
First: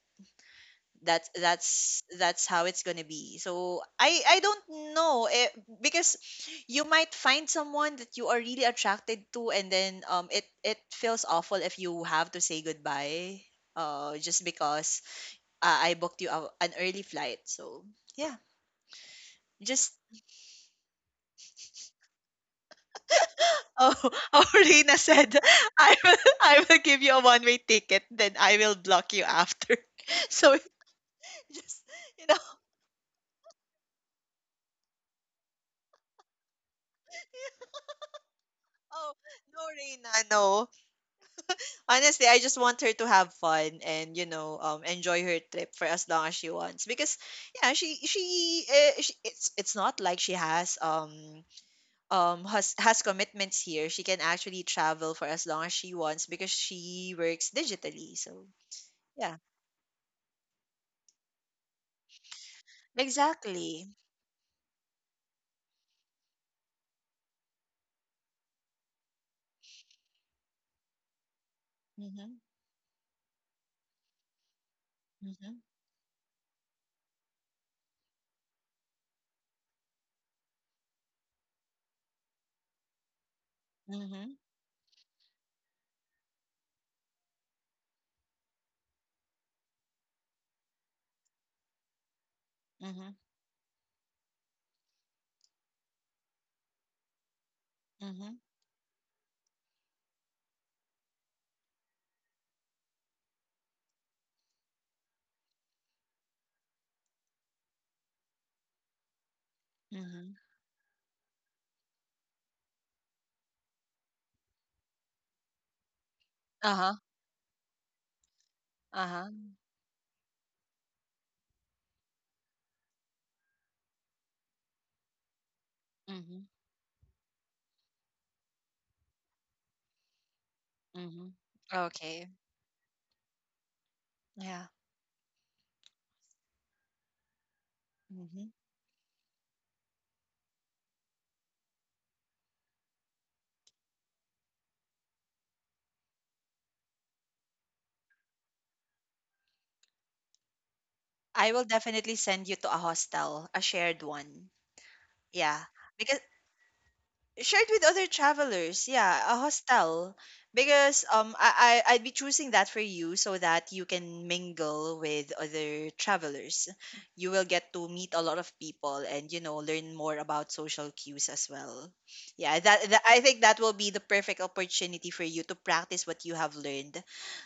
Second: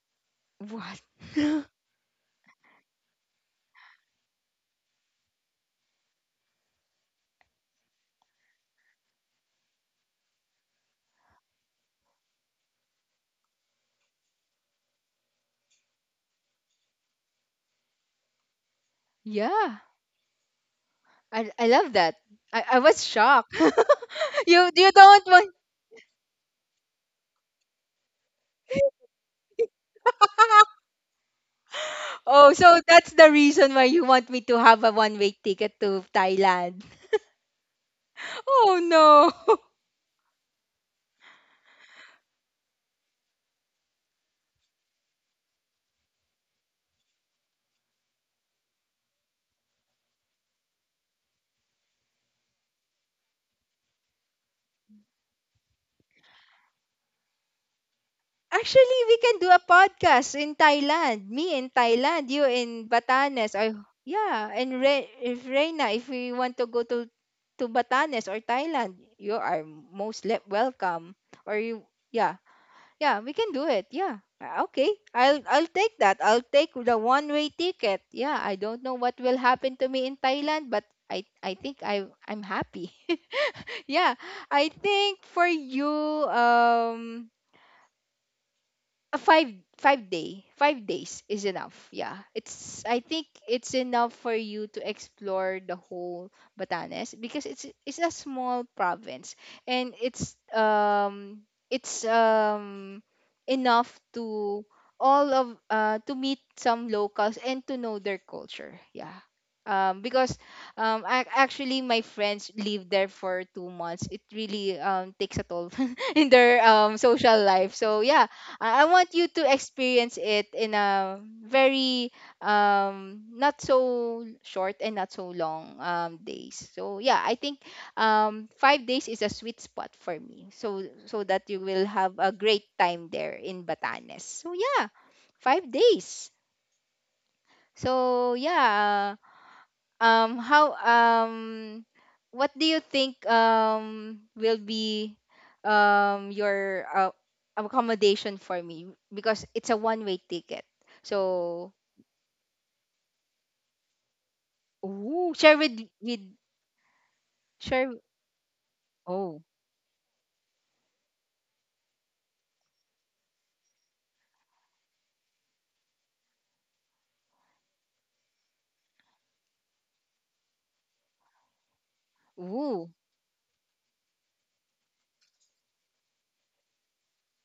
What?
That's that's that's how it's gonna be. So I don't know, because you might find someone that you are really attracted to, and then it it feels awful if you have to say goodbye just because I booked you an early flight. So yeah,
(laughs) Yeah.
just
I love that. I was shocked.
oh (laughs)
(laughs)
oh
You
Rina
don't
said
want.
(laughs) I will give you a one way ticket then I will block you after. (laughs) So
(laughs)
(laughs) just you know
Oh, so that's the reason why you want me to have a one way ticket to Thailand. (laughs) Oh
oh
no.
no Reina no. Honestly, I just want her to have fun and you know enjoy her trip for as long as she wants because yeah she it's not like she has has commitments here. She can actually travel for as long as she wants because she works digitally. So
Actually, we
yeah,
can do a podcast in Thailand. Me in Thailand, you in Batanes. Or,
exactly.
yeah, and if Reina, if we want to go to Batanes or Thailand, you are most welcome. Or you,
Mhm.
yeah, yeah, we can do it. Yeah. Okay, I'll
Mhm.
I'll take that. I'll take the one way ticket. Yeah, I don't know what will happen to me in Thailand, but I'm happy. (laughs) Yeah,
Mhm.
I think for you, a 5 days is enough. Yeah, it's I
Mhm.
think it's enough for you to explore the whole Batanes because it's a
Mhm.
small province, and it's it's um enough to all of to meet some locals and to know their culture. Yeah,
Mhm.
because ac actually my friends lived there for 2 months. It really takes a toll (laughs) in their
Uh-huh.
social life. So yeah, I want
Uh-huh.
you to experience it in a very not so short and not so long
Mhm.
days. So yeah, I think 5 days is a sweet spot for me, so so
Mhm.
that you will
Okay.
have a great time there in Batanes. So
Yeah.
yeah, 5 days. So
Mhm.
yeah, how what do you think will be your accommodation for me, because it's a one way ticket,
I will
so
definitely send you to a hostel, a shared one.
ooh, share
Yeah, because
with
shared with
share.
other travelers, yeah, a
Oh.
hostel because I, I'd be choosing that for you so that you can mingle with other travelers. You will get to meet a lot of people and you know learn more about social cues as well. Yeah,
Ooh,
that I think that will be the perfect opportunity for you to practice what you have learned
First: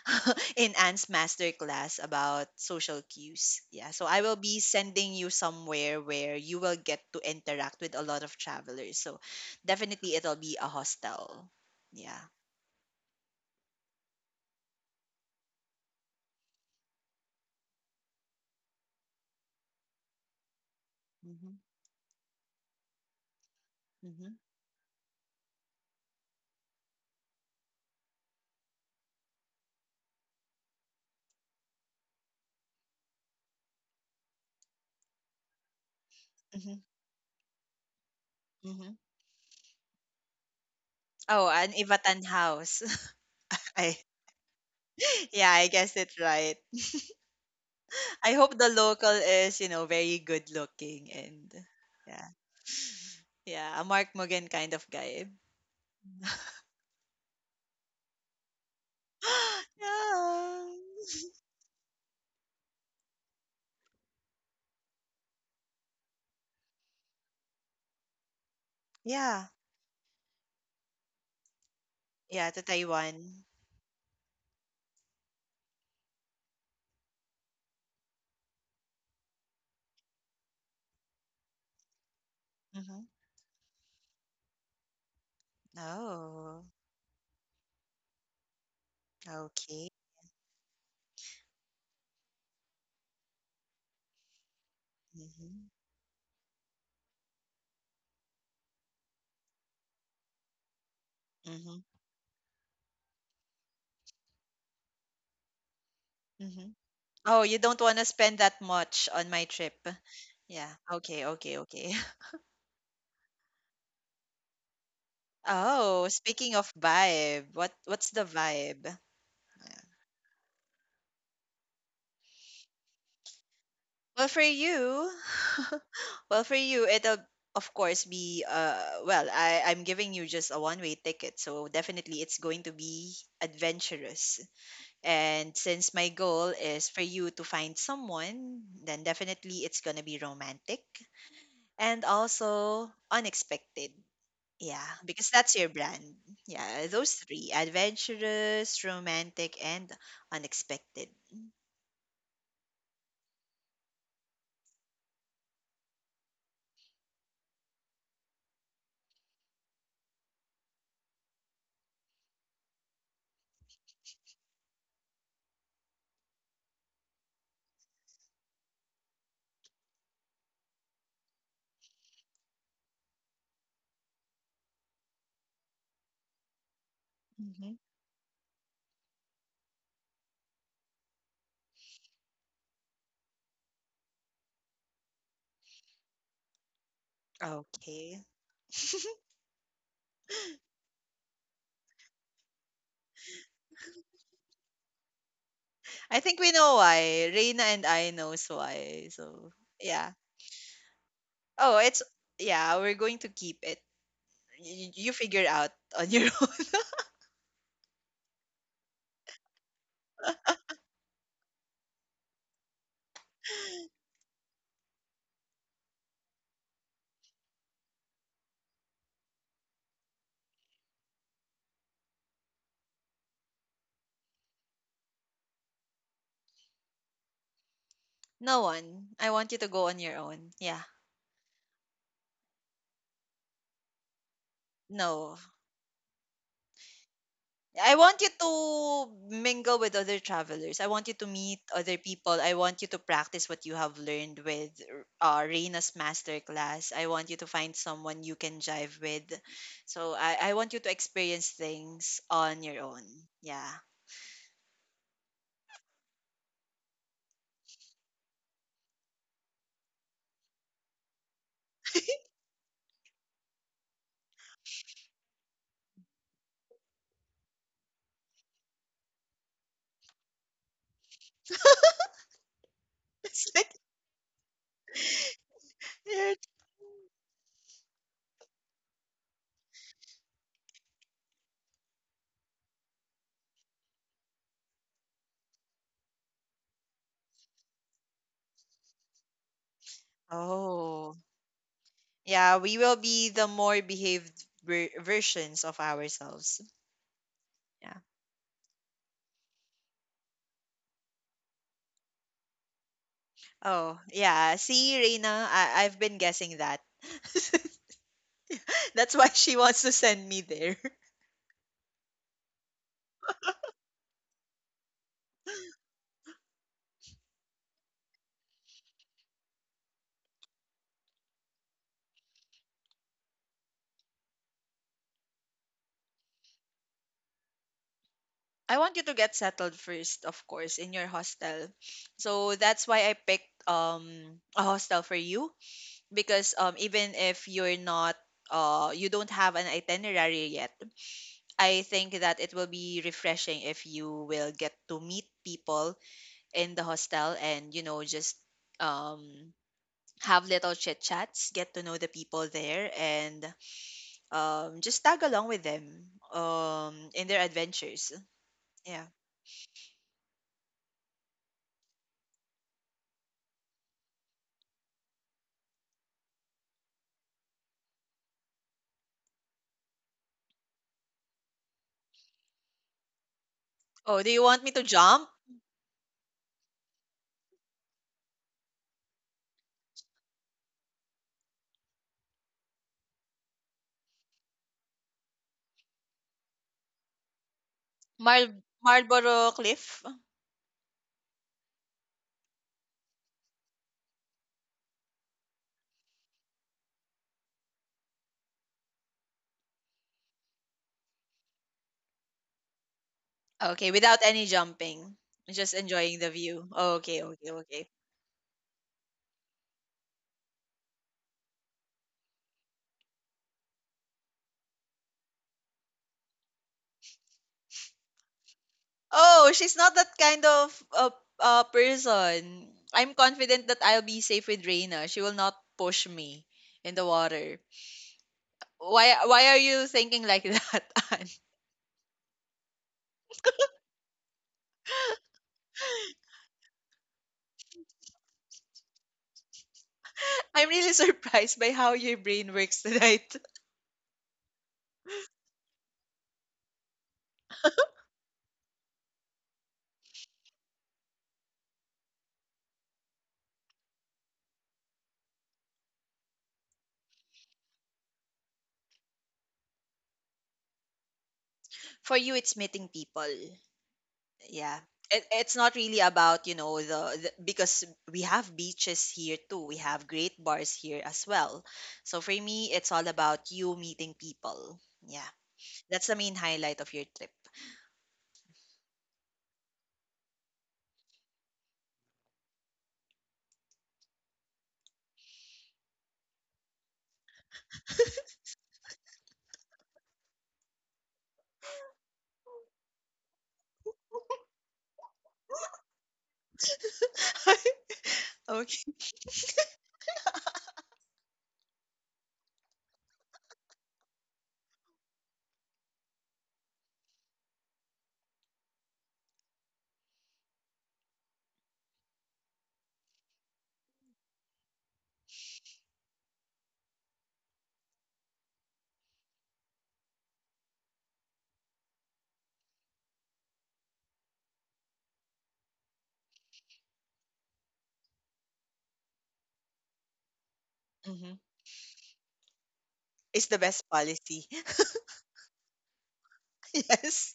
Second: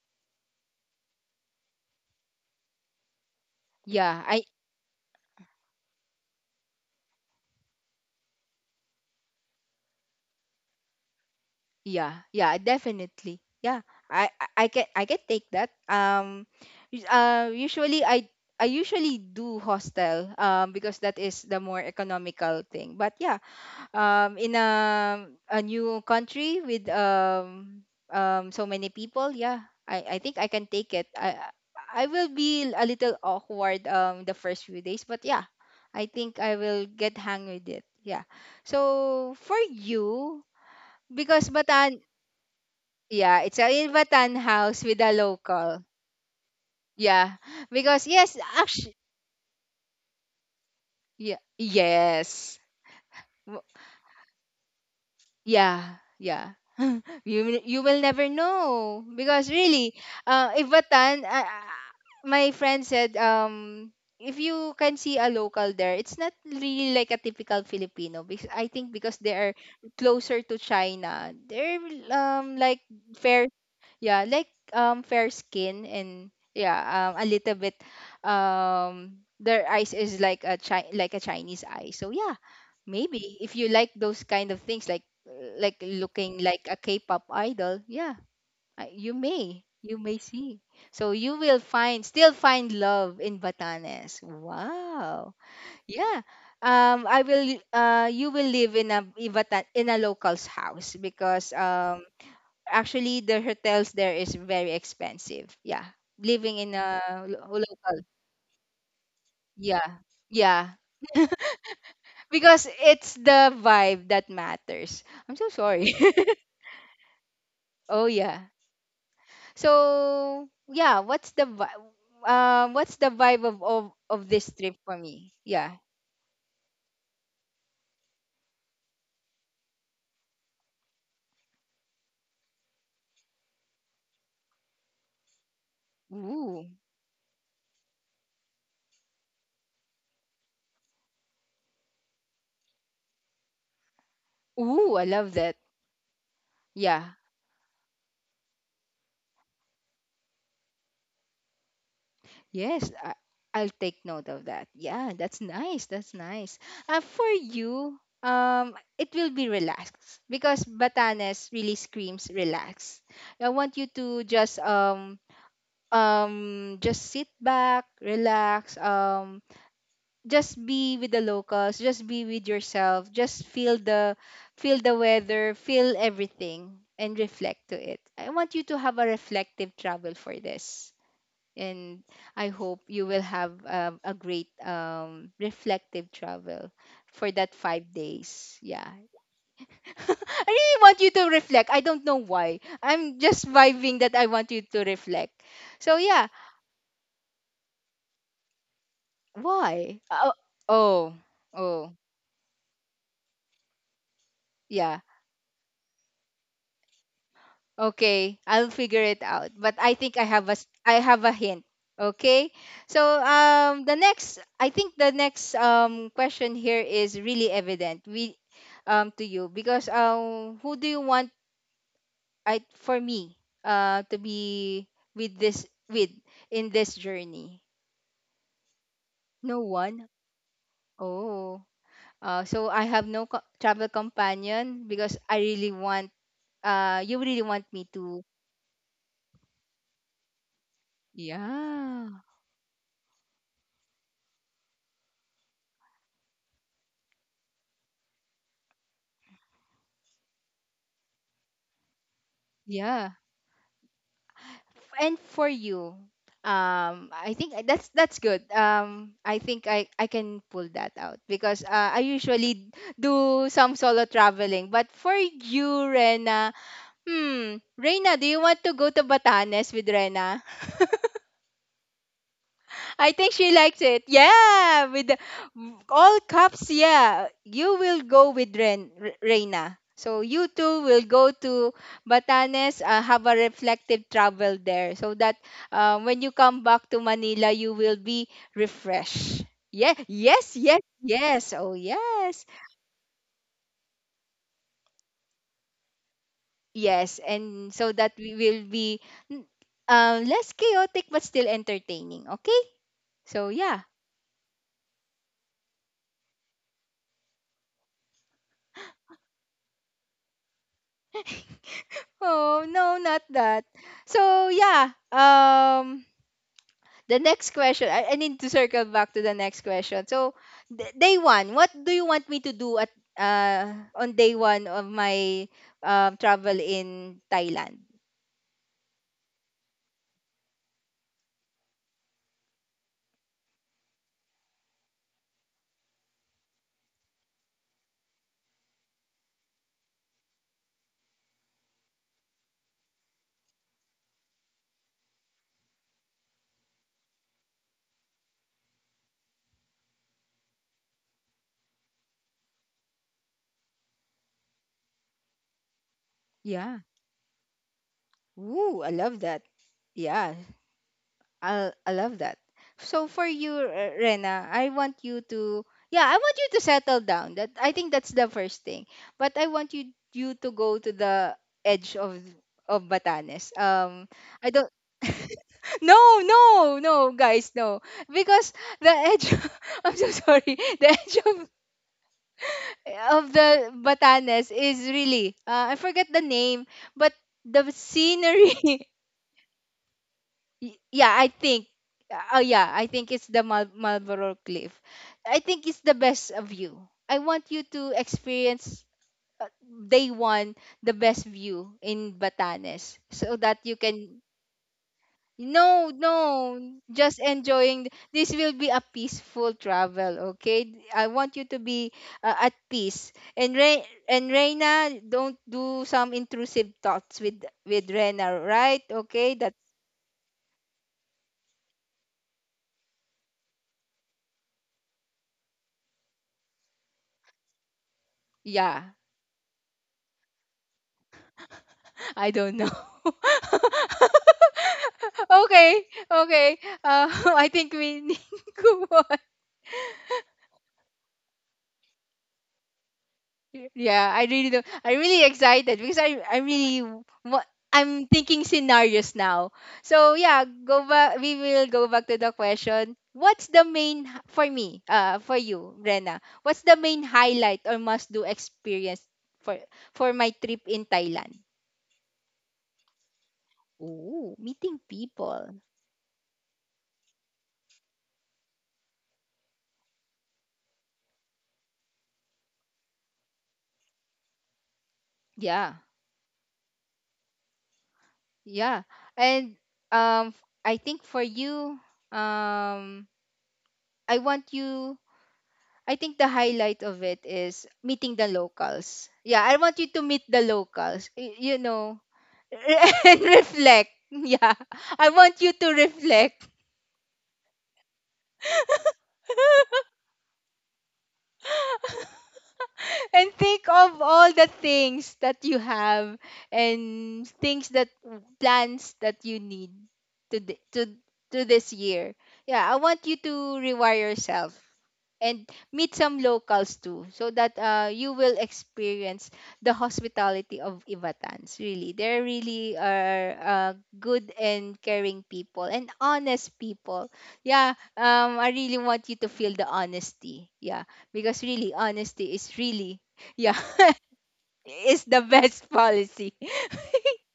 (laughs) in Anne's masterclass about social cues. Yeah, so I
yeah.
will
i
be sending you somewhere where you will get to interact with a lot of travelers. So definitely it'll be a hostel. Yeah.
yeah yeah definitely, yeah. I can, I can take that. Usually I usually do hostel because that is
Mhm.
the more economical thing. But yeah,
Mhm.
in a new country with so many people, yeah, I think I can take it. I will be a little awkward the first few days, but yeah, I think I
Mhm.
will get hang with it. Yeah.
Mhm.
So for you,
Oh,
because
an
batan
Ivatan house.
yeah, it's
(laughs)
a in
I
Batan house with a
(laughs) Yeah, I
local.
guess it's right.
Yeah, because
I
yes,
hope the
actually,
local is, you know, very good looking,
yeah,
and yeah.
yes.
Yeah, a Mark Mugen kind of guy.
Yeah, yeah. (laughs) You will- you will never know
(gasps)
because really,
Yeah.
if Batan, my friend said, if you can see a local there, it's not really like a typical Filipino, because I think because they
Yeah.
are closer to China, they're
Yeah, to
like
Taiwan.
fair, yeah, like fair skin, and yeah, a little bit, their eyes is like a like a Chinese eye. So yeah,
Mm-hmm.
maybe if you like those kind of things, like looking
Oh,
like a K-pop idol, yeah,
okay.
you may see. So you will find still find love in Batanes. Wow,
Mm-hmm.
yeah. I will. You will live in a in a local's house because
Mm-hmm.
actually the hotels there is very expensive. Yeah, living
Mm-hmm.
in a
Oh, you don't want to
local.
spend that much on my trip.
Yeah,
Yeah.
yeah,
Okay, okay, okay. (laughs)
because it's the vibe that matters. I'm so sorry.
Oh,
(laughs)
speaking of vibe, what
Oh
what's the
yeah.
vibe?
So yeah, what's the vibe of,
Well,
of
for
this trip for
you,
me? Yeah.
(laughs) well, for you, it'll of course be well, I I'm giving you just a one-way ticket, so definitely it's going to be adventurous. And since my goal
Ooh.
is for you to find someone, then definitely it's gonna be romantic and also unexpected. Yeah,
Ooh, I
because
love
that's
that.
your brand. Yeah, those
Yeah.
three, adventurous, romantic, and unexpected.
Yes, I, I'll take note of that. Yeah, that's nice. That's nice. For you, it will be relaxed because Batanes really screams relax. I want you to just sit back, relax, just be with the locals, just be with yourself, just feel the weather, feel everything, and reflect
Mhm.
to it. I want you to have a reflective travel for this, and I hope you will have a great reflective travel for that five
Okay.
days Yeah. (laughs) I really want you to reflect. I don't know why, I'm just vibing that I want you to reflect. So
I
yeah,
think we know why. Reina and I knows why. So
why,
yeah.
oh, oh,
Oh,
oh.
it's yeah. We're going to keep it. You,
Yeah.
you figure out on your (laughs) own.
Okay, I'll figure it out. But I think I have a I have a hint. Okay? So the next, I think the next question here is really evident. We To you because who do you want I for me to be with this with in this journey?
No one. I want you
No
to go on
one.
your own. Yeah.
Oh. So I have no travel companion, because
No.
I really want you really want me
I want
to
you to mingle with other travelers. I want you to meet other
yeah.
people. I want you to practice what you have learned with Reina's masterclass. I want you to find someone you can jive with. So I want you to experience things on your own.
Yeah.
Yeah.
And for you, I think that's good. I think I can pull that out because I usually do some solo traveling. But for you, Rena, hmm, Rena, do you want to go to Batanes with Rena? I
(laughs)
think
That's
she
so
likes it. Yeah, with the, all
cute.
cups. Yeah, you will go with Reina. So you two will go to Batanes, have a reflective travel there, so that when you come back to Manila, you will be refreshed. Yeah, yes, yes,
Oh.
yes. Oh, yes,
Yeah, we will be the more behaved versions of ourselves.
yes, and so
Yeah.
that we will be mm, less chaotic but still entertaining. Okay, so yeah.
Oh, yeah. See, Reina, I've been guessing that. (laughs) That's why she wants to send me there.
Oh, no, not that. So, yeah, the next question. I need to circle back to the next question. So, day 1, what do you want me to do at on day 1 of my travel in Thailand?
I want you to get settled first, of course, in your hostel. So that's why I picked a hostel for you because even if you're not you don't have an itinerary yet, I think that it will be refreshing if you will get to meet people in the hostel, and you know, just um have little chit chats, get to know the people there, and just tag along with them
Yeah.
in their adventures.
Ooh, I
Yeah.
love that. Yeah, I love that. So for you, Rena, I want you to yeah, I want you to settle down. That I think that's the first thing. But I want you to go to the edge of Batanes.
Oh, do you
I
want me
don't.
to
(laughs)
jump?
No, no, no, guys, no. Because the edge, (laughs) I'm so sorry. The edge of the Batanes is really, I forget the name, but the
Mar
scenery. (laughs)
Marlboro Cliff?
I think oh yeah, I think it's the Marlboro Cliff. I think it's the best view. I want you to experience uh, day one the best view in Batanes so that you
Okay, without
can.
any jumping. Just
No, no,
enjoying the view.
just
Okay, okay,
enjoying,
okay.
this will be a peaceful travel, okay. I want you to be at peace, and Reina, don't do some intrusive thoughts with Rena, right? Okay. that
Oh, she's not that kind of uh, person. I'm confident that I'll be safe with Reina. She will not push me in the water.
Yeah,
Why are you thinking like (laughs) that, Anne?
I don't know. (laughs) Okay, okay. Uh, (laughs) I think we need (laughs) to go on.
I'm really surprised by how your brain works tonight.
Yeah, I really don't. I'm really excited because I really what I'm thinking scenarios now. So yeah, go back. We will go back to the question. What's the main for me? For you, Rena. What's the main highlight or must do experience for for my trip in Thailand?
(laughs) For you, it's meeting people.
Oh, meeting
Yeah. It,
people.
it's not really about, you know, the because we have beaches here too. We have great bars here as well. So for me, it's all about you meeting people. Yeah.
Yeah.
That's the main highlight of your trip.
Yeah. And I think for you, um I want you, I think the highlight of it is meeting the locals. Yeah, I want you to meet the locals. You know, (laughs) and reflect. Yeah. I want you to reflect
(laughs) Okay.
(laughs) and think of all the things that you have and things that plans that you need to to this year. Yeah, I want you to rewire yourself and meet some locals too, so that you will experience the hospitality of Ivatans. Really, they really are, good and caring people and honest people. Yeah, I really want you to feel the honesty. Yeah,
hmm
because really, honesty is really,
It's
yeah,
the best policy.
(laughs) is the best policy.
(laughs) Yes.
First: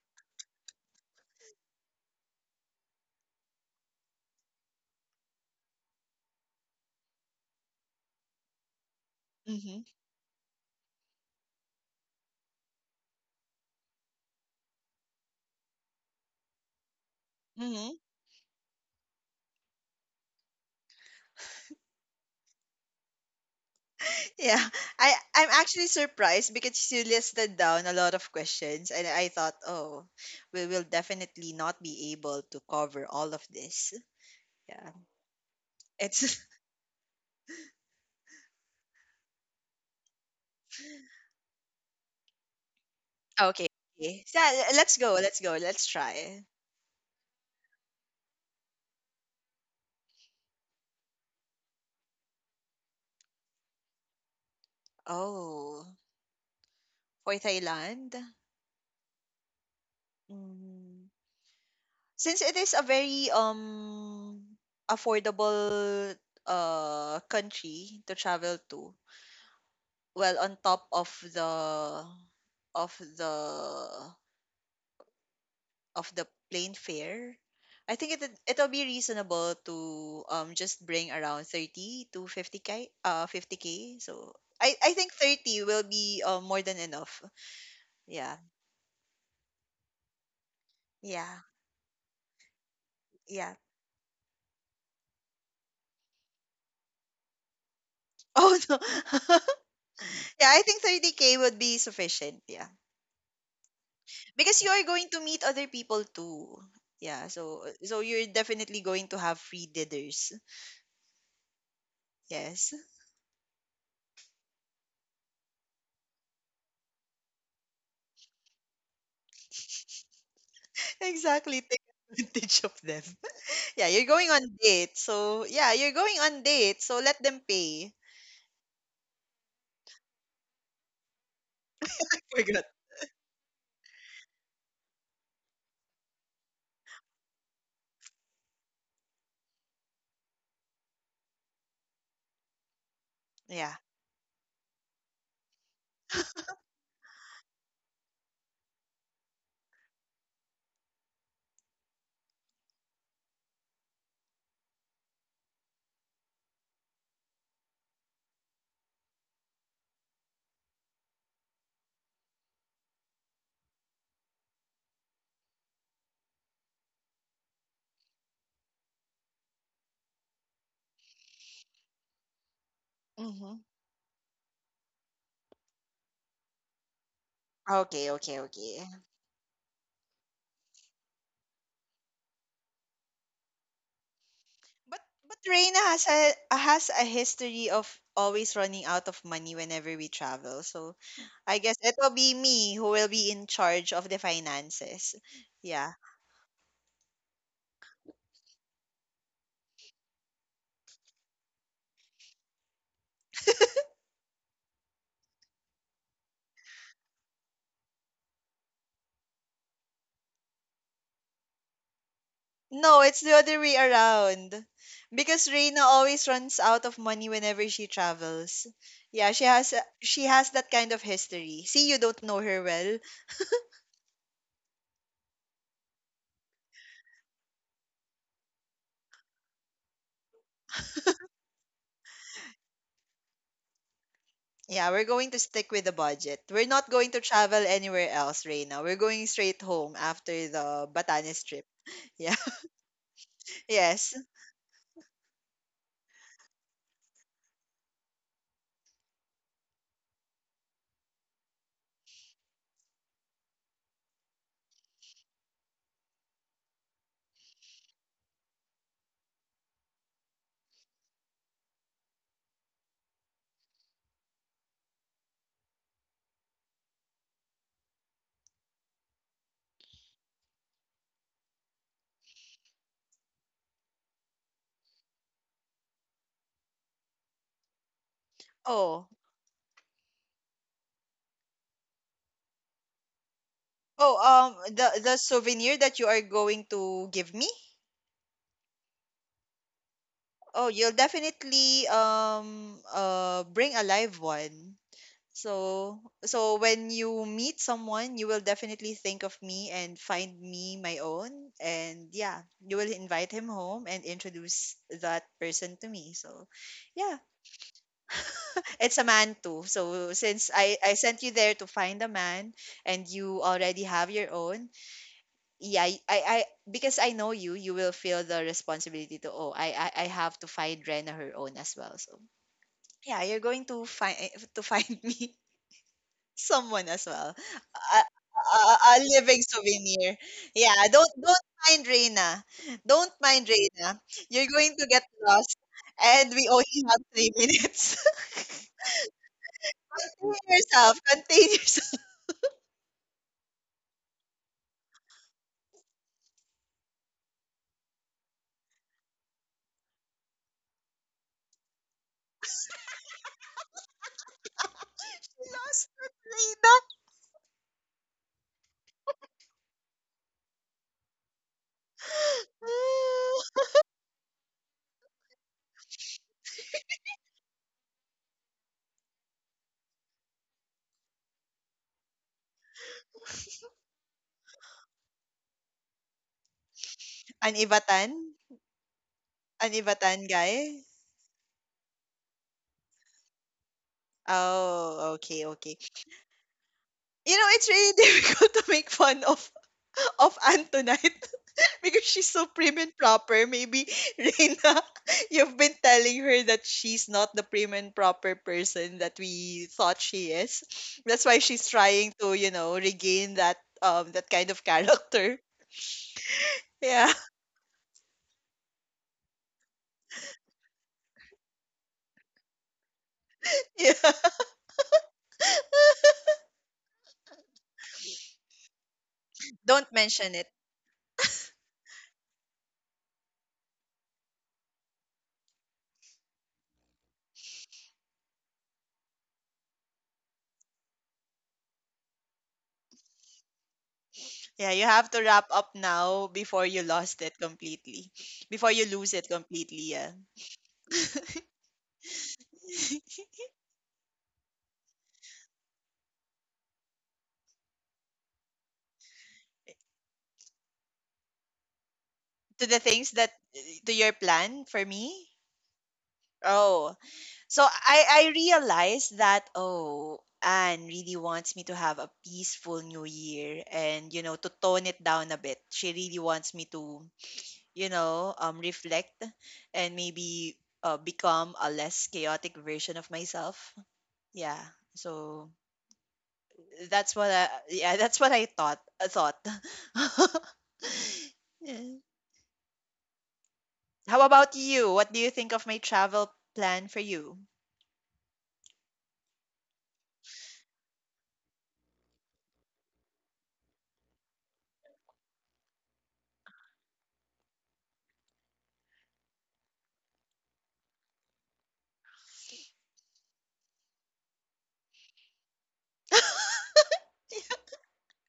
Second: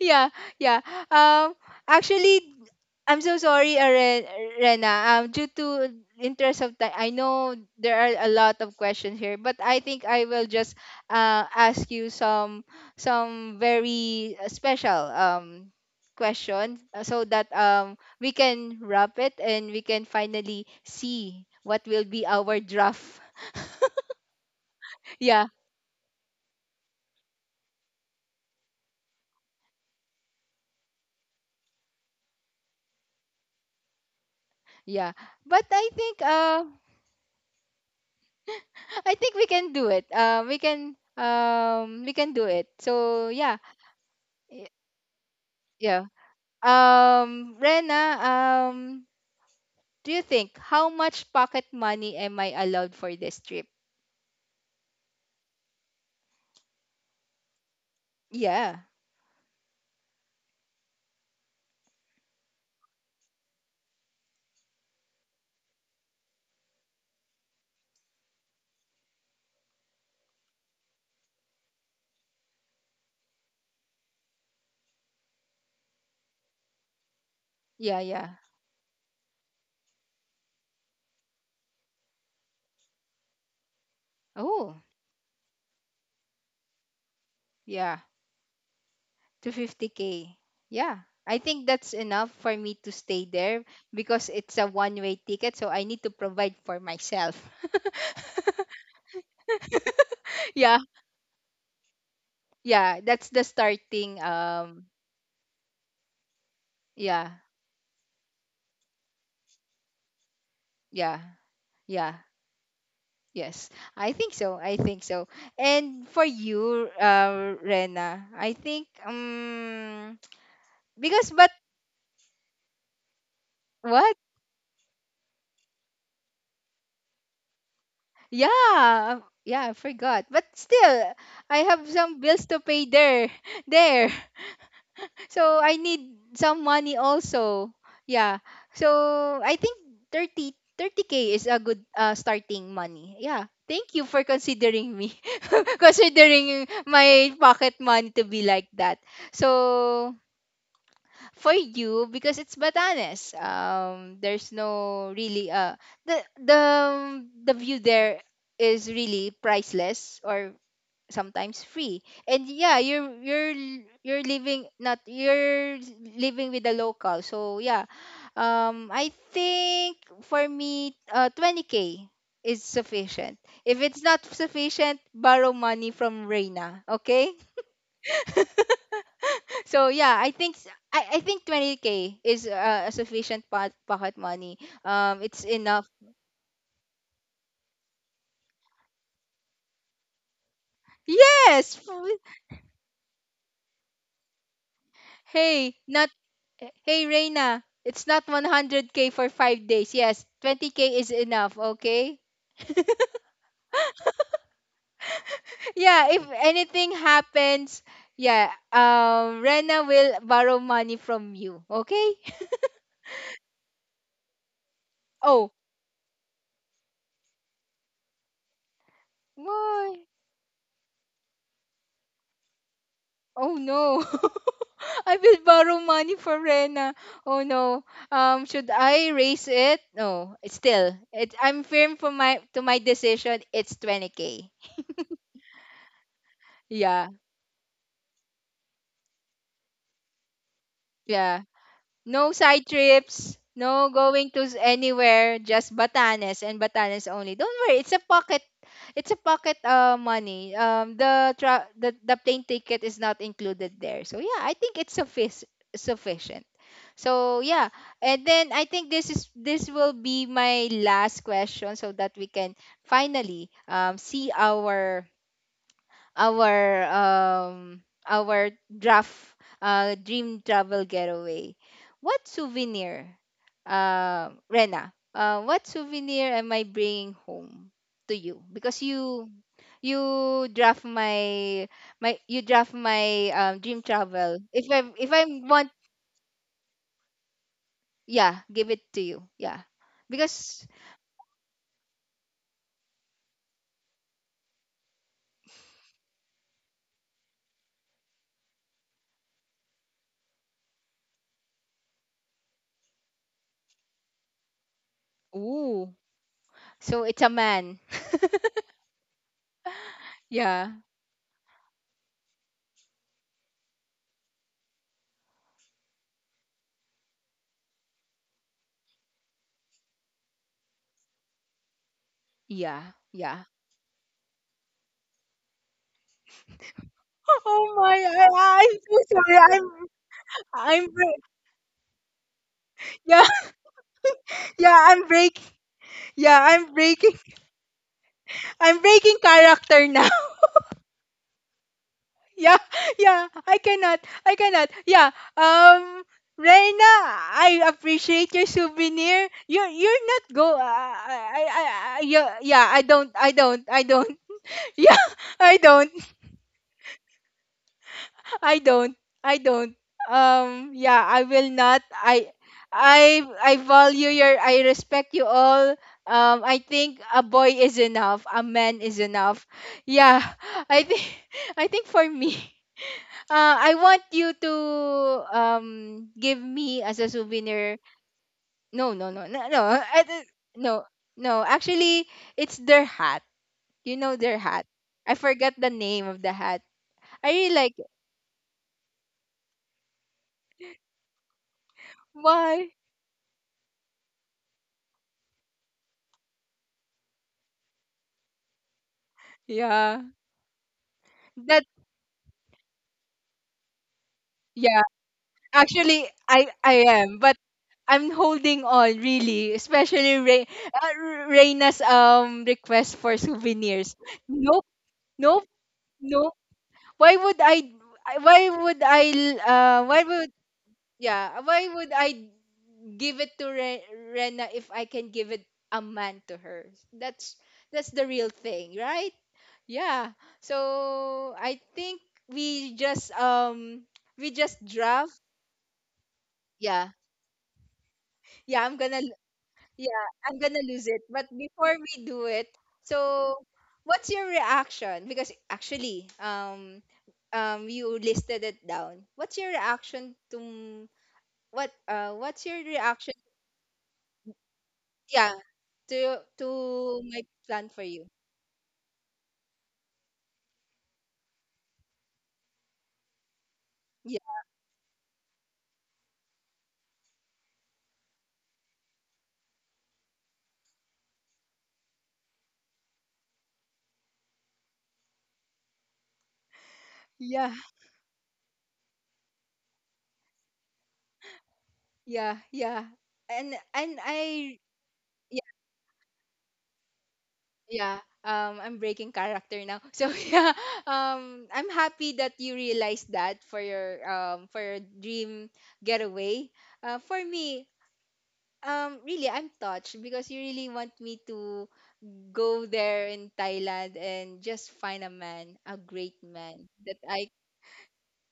Yeah, yeah. Um, actually, I'm so sorry, Rena. Due to interest of time, I know there are a lot of questions here, but I
hmm
think I will just ask you some very special question, so that
hmm
we can wrap it and we can finally see what will be our draft.
Yeah. I,
(laughs) Yeah,
I'm actually surprised because you listed down a lot of questions, and I thought, oh, we will definitely not be able to cover all of this. Yeah.
yeah. But I think
It's
we can do it. We can do it. So yeah,
Okay. Okay. So
Y-
let's go. Let's go. Let's
yeah.
try.
Rena, do you think how much pocket money am I allowed for this trip?
Oh, for Thailand.
Yeah,
Mm. Since it is a very affordable country to travel to. Well, on top of of the the plane fare, I
yeah,
think
yeah.
it'll be reasonable to just bring around 30 to 50K 50K. So I
Oh,
I think 30 will be more than enough.
yeah,
Yeah.
250K k. Yeah, I
Yeah.
think that's enough for me to stay
Yeah.
there
(laughs)
because it's a one way ticket, so I need to provide for myself.
Oh no. (laughs) Yeah,
(laughs)
I
Yeah,
think 30K would be sufficient. Yeah.
yeah. That's the starting.
Because you are going to meet other people too. Yeah,
Yeah,
so so you're definitely going to have free dinners.
yeah, yeah.
Yes.
Yes, I think so. I think so. And for you, Rena, I think
(laughs)
(tsk) because but
Exactly. Take advantage of them. (laughs) Yeah, you're
what?
going on date. So yeah, you're going on date. So let them pay.
Yeah, yeah, I forgot. But still, I have some
(laughs)
bills to
Forgot.
pay there, (laughs) there. So I need some money also. Yeah. So I think 30K k is a good starting money. Yeah.
Yeah.
Thank you for considering me, (laughs) considering my pocket money to be like that. So for you, because it's Batanes. There's no really, the view there is really priceless or sometimes free. And yeah, you're living, not you're living with the local. So yeah, I think for me, 20k is sufficient.
Mm-hmm.
If it's not sufficient, borrow money from Reina. Okay.
Okay, okay,
(laughs)
okay.
So yeah, I think I think 20k is a sufficient pocket money.
But
Um,
but
it's
Reina
enough.
has a history of always running out of money whenever we travel. So I guess
Yes.
it will be me who will be in charge of the finances.
Hey,
Yeah.
not Hey Reina, it's not 100k for 5 days. Yes, 20k is enough, okay? Yeah, if anything happens, yeah, Rena will borrow money from you, okay? (laughs)
No, it's the other way around. Because
Oh,
Reina always runs out of money whenever she travels. Yeah, she
why?
she has that kind of history. See, you don't know her well.
Oh no. (laughs) I will borrow money for Rena. Oh no. Um, should I raise it? No. It's still. It I'm firm for my to my decision. It's 20k.
Yeah, we're going to stick with the budget. We're not
Yeah.
going to travel anywhere else, Reina. We're going straight home after the
Yeah.
Batanes trip.
No
(laughs)
side trips, no
Yes.
going to anywhere, just Batanes and Batanes only. Don't worry, it's a pocket, money. Um, the, tra- the plane ticket is not included there. So yeah, I think it's sufficient. So yeah, and then I think this will be my last question, so that we can finally see our our um our draft dream travel getaway. What souvenir, Rena? What souvenir am I bringing home to you? Because
Oh.
you draft my my you draft my, dream
Oh,
travel. If
um
I
the the
want,
souvenir that you are going to give me?
yeah, give it to you. Yeah, because,
Oh, you'll definitely bring a live one. So so when you meet someone, you will definitely think of me and find me my own, and yeah, you will invite him home and introduce that person to
ooh,
me. So
so
yeah,
it's a man.
(laughs) it's a man too. So since
Yeah,
I sent you there to find a man and you already have your own, yeah I because I know you will feel the responsibility to oh I have to find rena her own as well, so
yeah,
yeah, you're
yeah.
going to find (laughs) me someone as well,
Oh my, I'm
a
so sorry.
living souvenir. Yeah,
I'm
don't
break.
don't mind Reina, don't
Yeah,
mind Reina, you're
(laughs) yeah,
going to get
I'm break.
lost and
Yeah,
we only
I'm
have
breaking.
3 minutes.
I'm breaking character
(laughs)
now. (laughs)
Contain yourself, contain yourself.
Yeah, yeah. I cannot. I cannot. Yeah. Um, Reina, I appreciate your souvenir. You're not go. I- yeah, yeah. I don't. I don't. I don't. (laughs)
(laughs)
Yeah,
She
I don't.
lost with Reina.
I don't. I don't. Yeah, I will not. I value your, I respect you all. Um, I think a boy is enough. A man is enough. Yeah. (laughs) I think (laughs) I think for me, (laughs) I want you to, um, give me as a
(sighs) an
souvenir.
ibatan
No, no, no, no, no,
an
I
ibatan
don't-
guy.
no, no. Actually, it's their hat. You know their hat.
Oh,
I
okay,
forgot the
okay.
name of the hat. I
You know,
really
it's
like.
really (laughs) difficult to make fun of Antonite (laughs) because she's so
Why.
prim and proper. Maybe (laughs) Reina, you've been telling her that she's not the prim and proper person that we
Yeah,
thought she is. That's why
that
she's trying to, you know, regain that kind of
yeah,
character. (laughs)
actually, I
Yeah.
am, but I'm holding on really, especially Reina's request for
(laughs) Yeah.
souvenirs.
(laughs)
Nope, nope, nope. Why would I? Why would I?
Don't
Why would,
mention it.
yeah? Why would I give it to Rena if I can give it a man to her? That's that's the real thing, right? Yeah. So I think we just um we just
Yeah, you have
draft.
to wrap up now before you
Yeah,
lost it completely.
yeah,
Before you lose it completely,
yeah,
yeah.
I'm gonna lose it. But before we do it,
(laughs)
so what's your reaction? Because, actually, you listed it down. What's your reaction to what? What's your
to the things
reaction?
that To your plan for me.
Yeah,
Oh,
to my
so
plan for you.
I realized that oh, Anne really wants me to have a peaceful New Year and
Yeah,
you know to tone it down a bit. She really wants me to you know reflect and maybe become a less chaotic version of myself. Yeah, so that's what I
yeah,
yeah (laughs) that's what I thought. (laughs) Yeah.
yeah, yeah. And
How
I
about you? What do you think of my travel plan for you?
Yeah, I'm breaking character now. (laughs) So yeah, I'm happy that you realized that for your, for your dream getaway. For me, really, I'm touched because you really want me to go there in Thailand and just find a man, a great man that I,
(laughs)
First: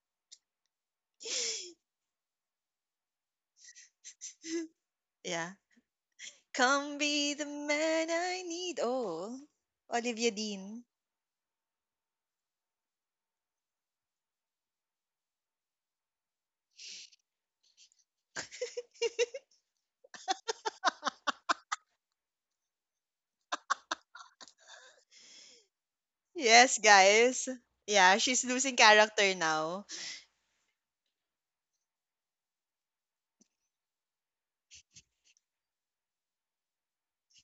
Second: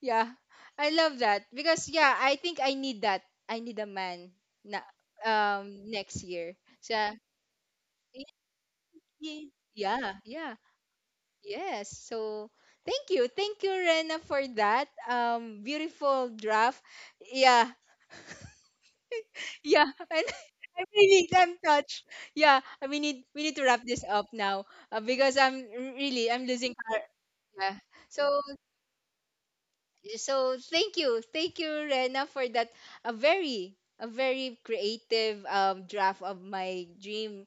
yeah, I love that, because, yeah, I think I need that. I need a man na
Yeah.
next year. So
Come be the man I need.
yeah,
Oh,
yeah,
Olivia
yeah,
Dean.
yes. So thank you. Thank you, Rena, for that. Um, beautiful draft. Yeah. Yeah. (laughs) And I really, I'm touched. Yeah. We need, to wrap this up now. Because I'm really, I'm losing
Yes,
heart.
guys.
Yeah.
Yeah,
So
she's losing character now.
so thank you. Thank you, Rena, for that, a very creative, um, draft of my dream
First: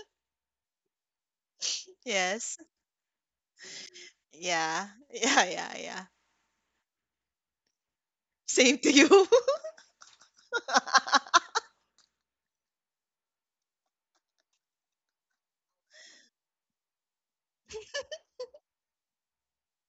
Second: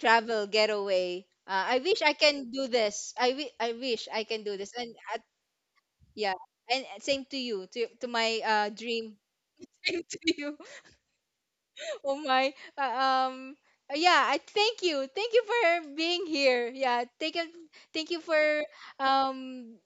travel getaway. I wish I can
Yes. Yeah.
do this. I wish I can do this.
(laughs) Yeah,
And
yeah, yeah.
yeah, and same to you, to my
Same to you.
dream,
(laughs)
(laughs) same to you. (laughs) Oh my, yeah. I thank you for being here. Yeah, thank you for, um,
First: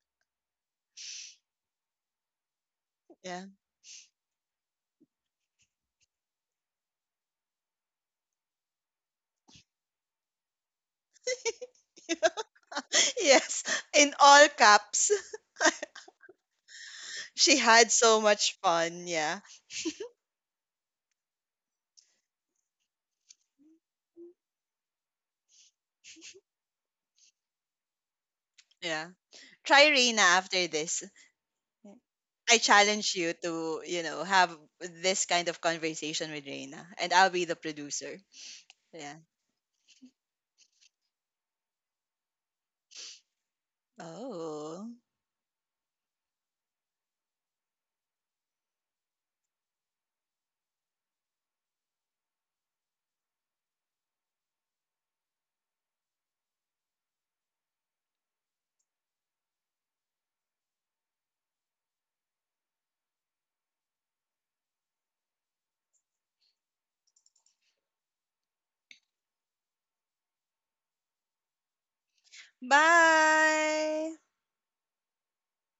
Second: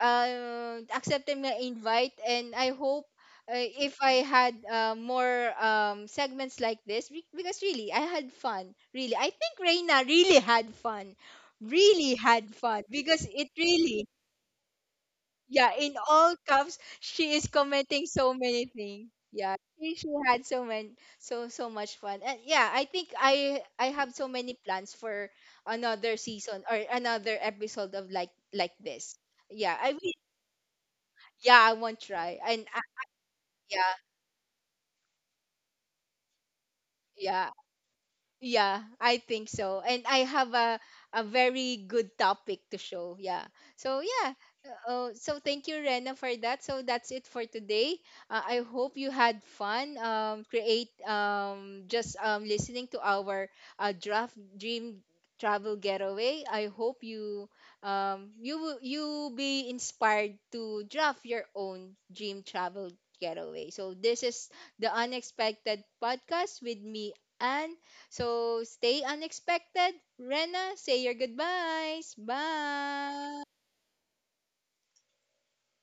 uh, accepting my invite, and I hope.
Yeah.
If I had, more, segments like this, because really I had fun. Really, I think Reina really had fun
(laughs)
because it
Yes.
really,
In all caps.
yeah, in all cups, she is
She had
commenting
so
so
much
many
fun.
things.
Yeah.
Yeah, she had so many, so so much fun. And yeah, I think I have so many plans for another season or another episode of like
Yeah.
this. Yeah,
Try
I will.
Reina after this.
Yeah, I won't try.
I
And
challenge you
yeah,
to, you know, have this kind of conversation with Reina, and I'll be
yeah,
the producer.
yeah,
Yeah.
I think so. And I have a very good topic to show. Yeah. So yeah.
Oh.
Oh, so thank you, Rena, for that. So that's it for today. I hope you had fun. Create, just listening to our draft dream travel getaway. I hope you, you will, you be inspired to draft your own dream travel getaway. So this is the Unexpected Podcast with me and. So stay unexpected. Rena, say your goodbyes. Bye.
Bye.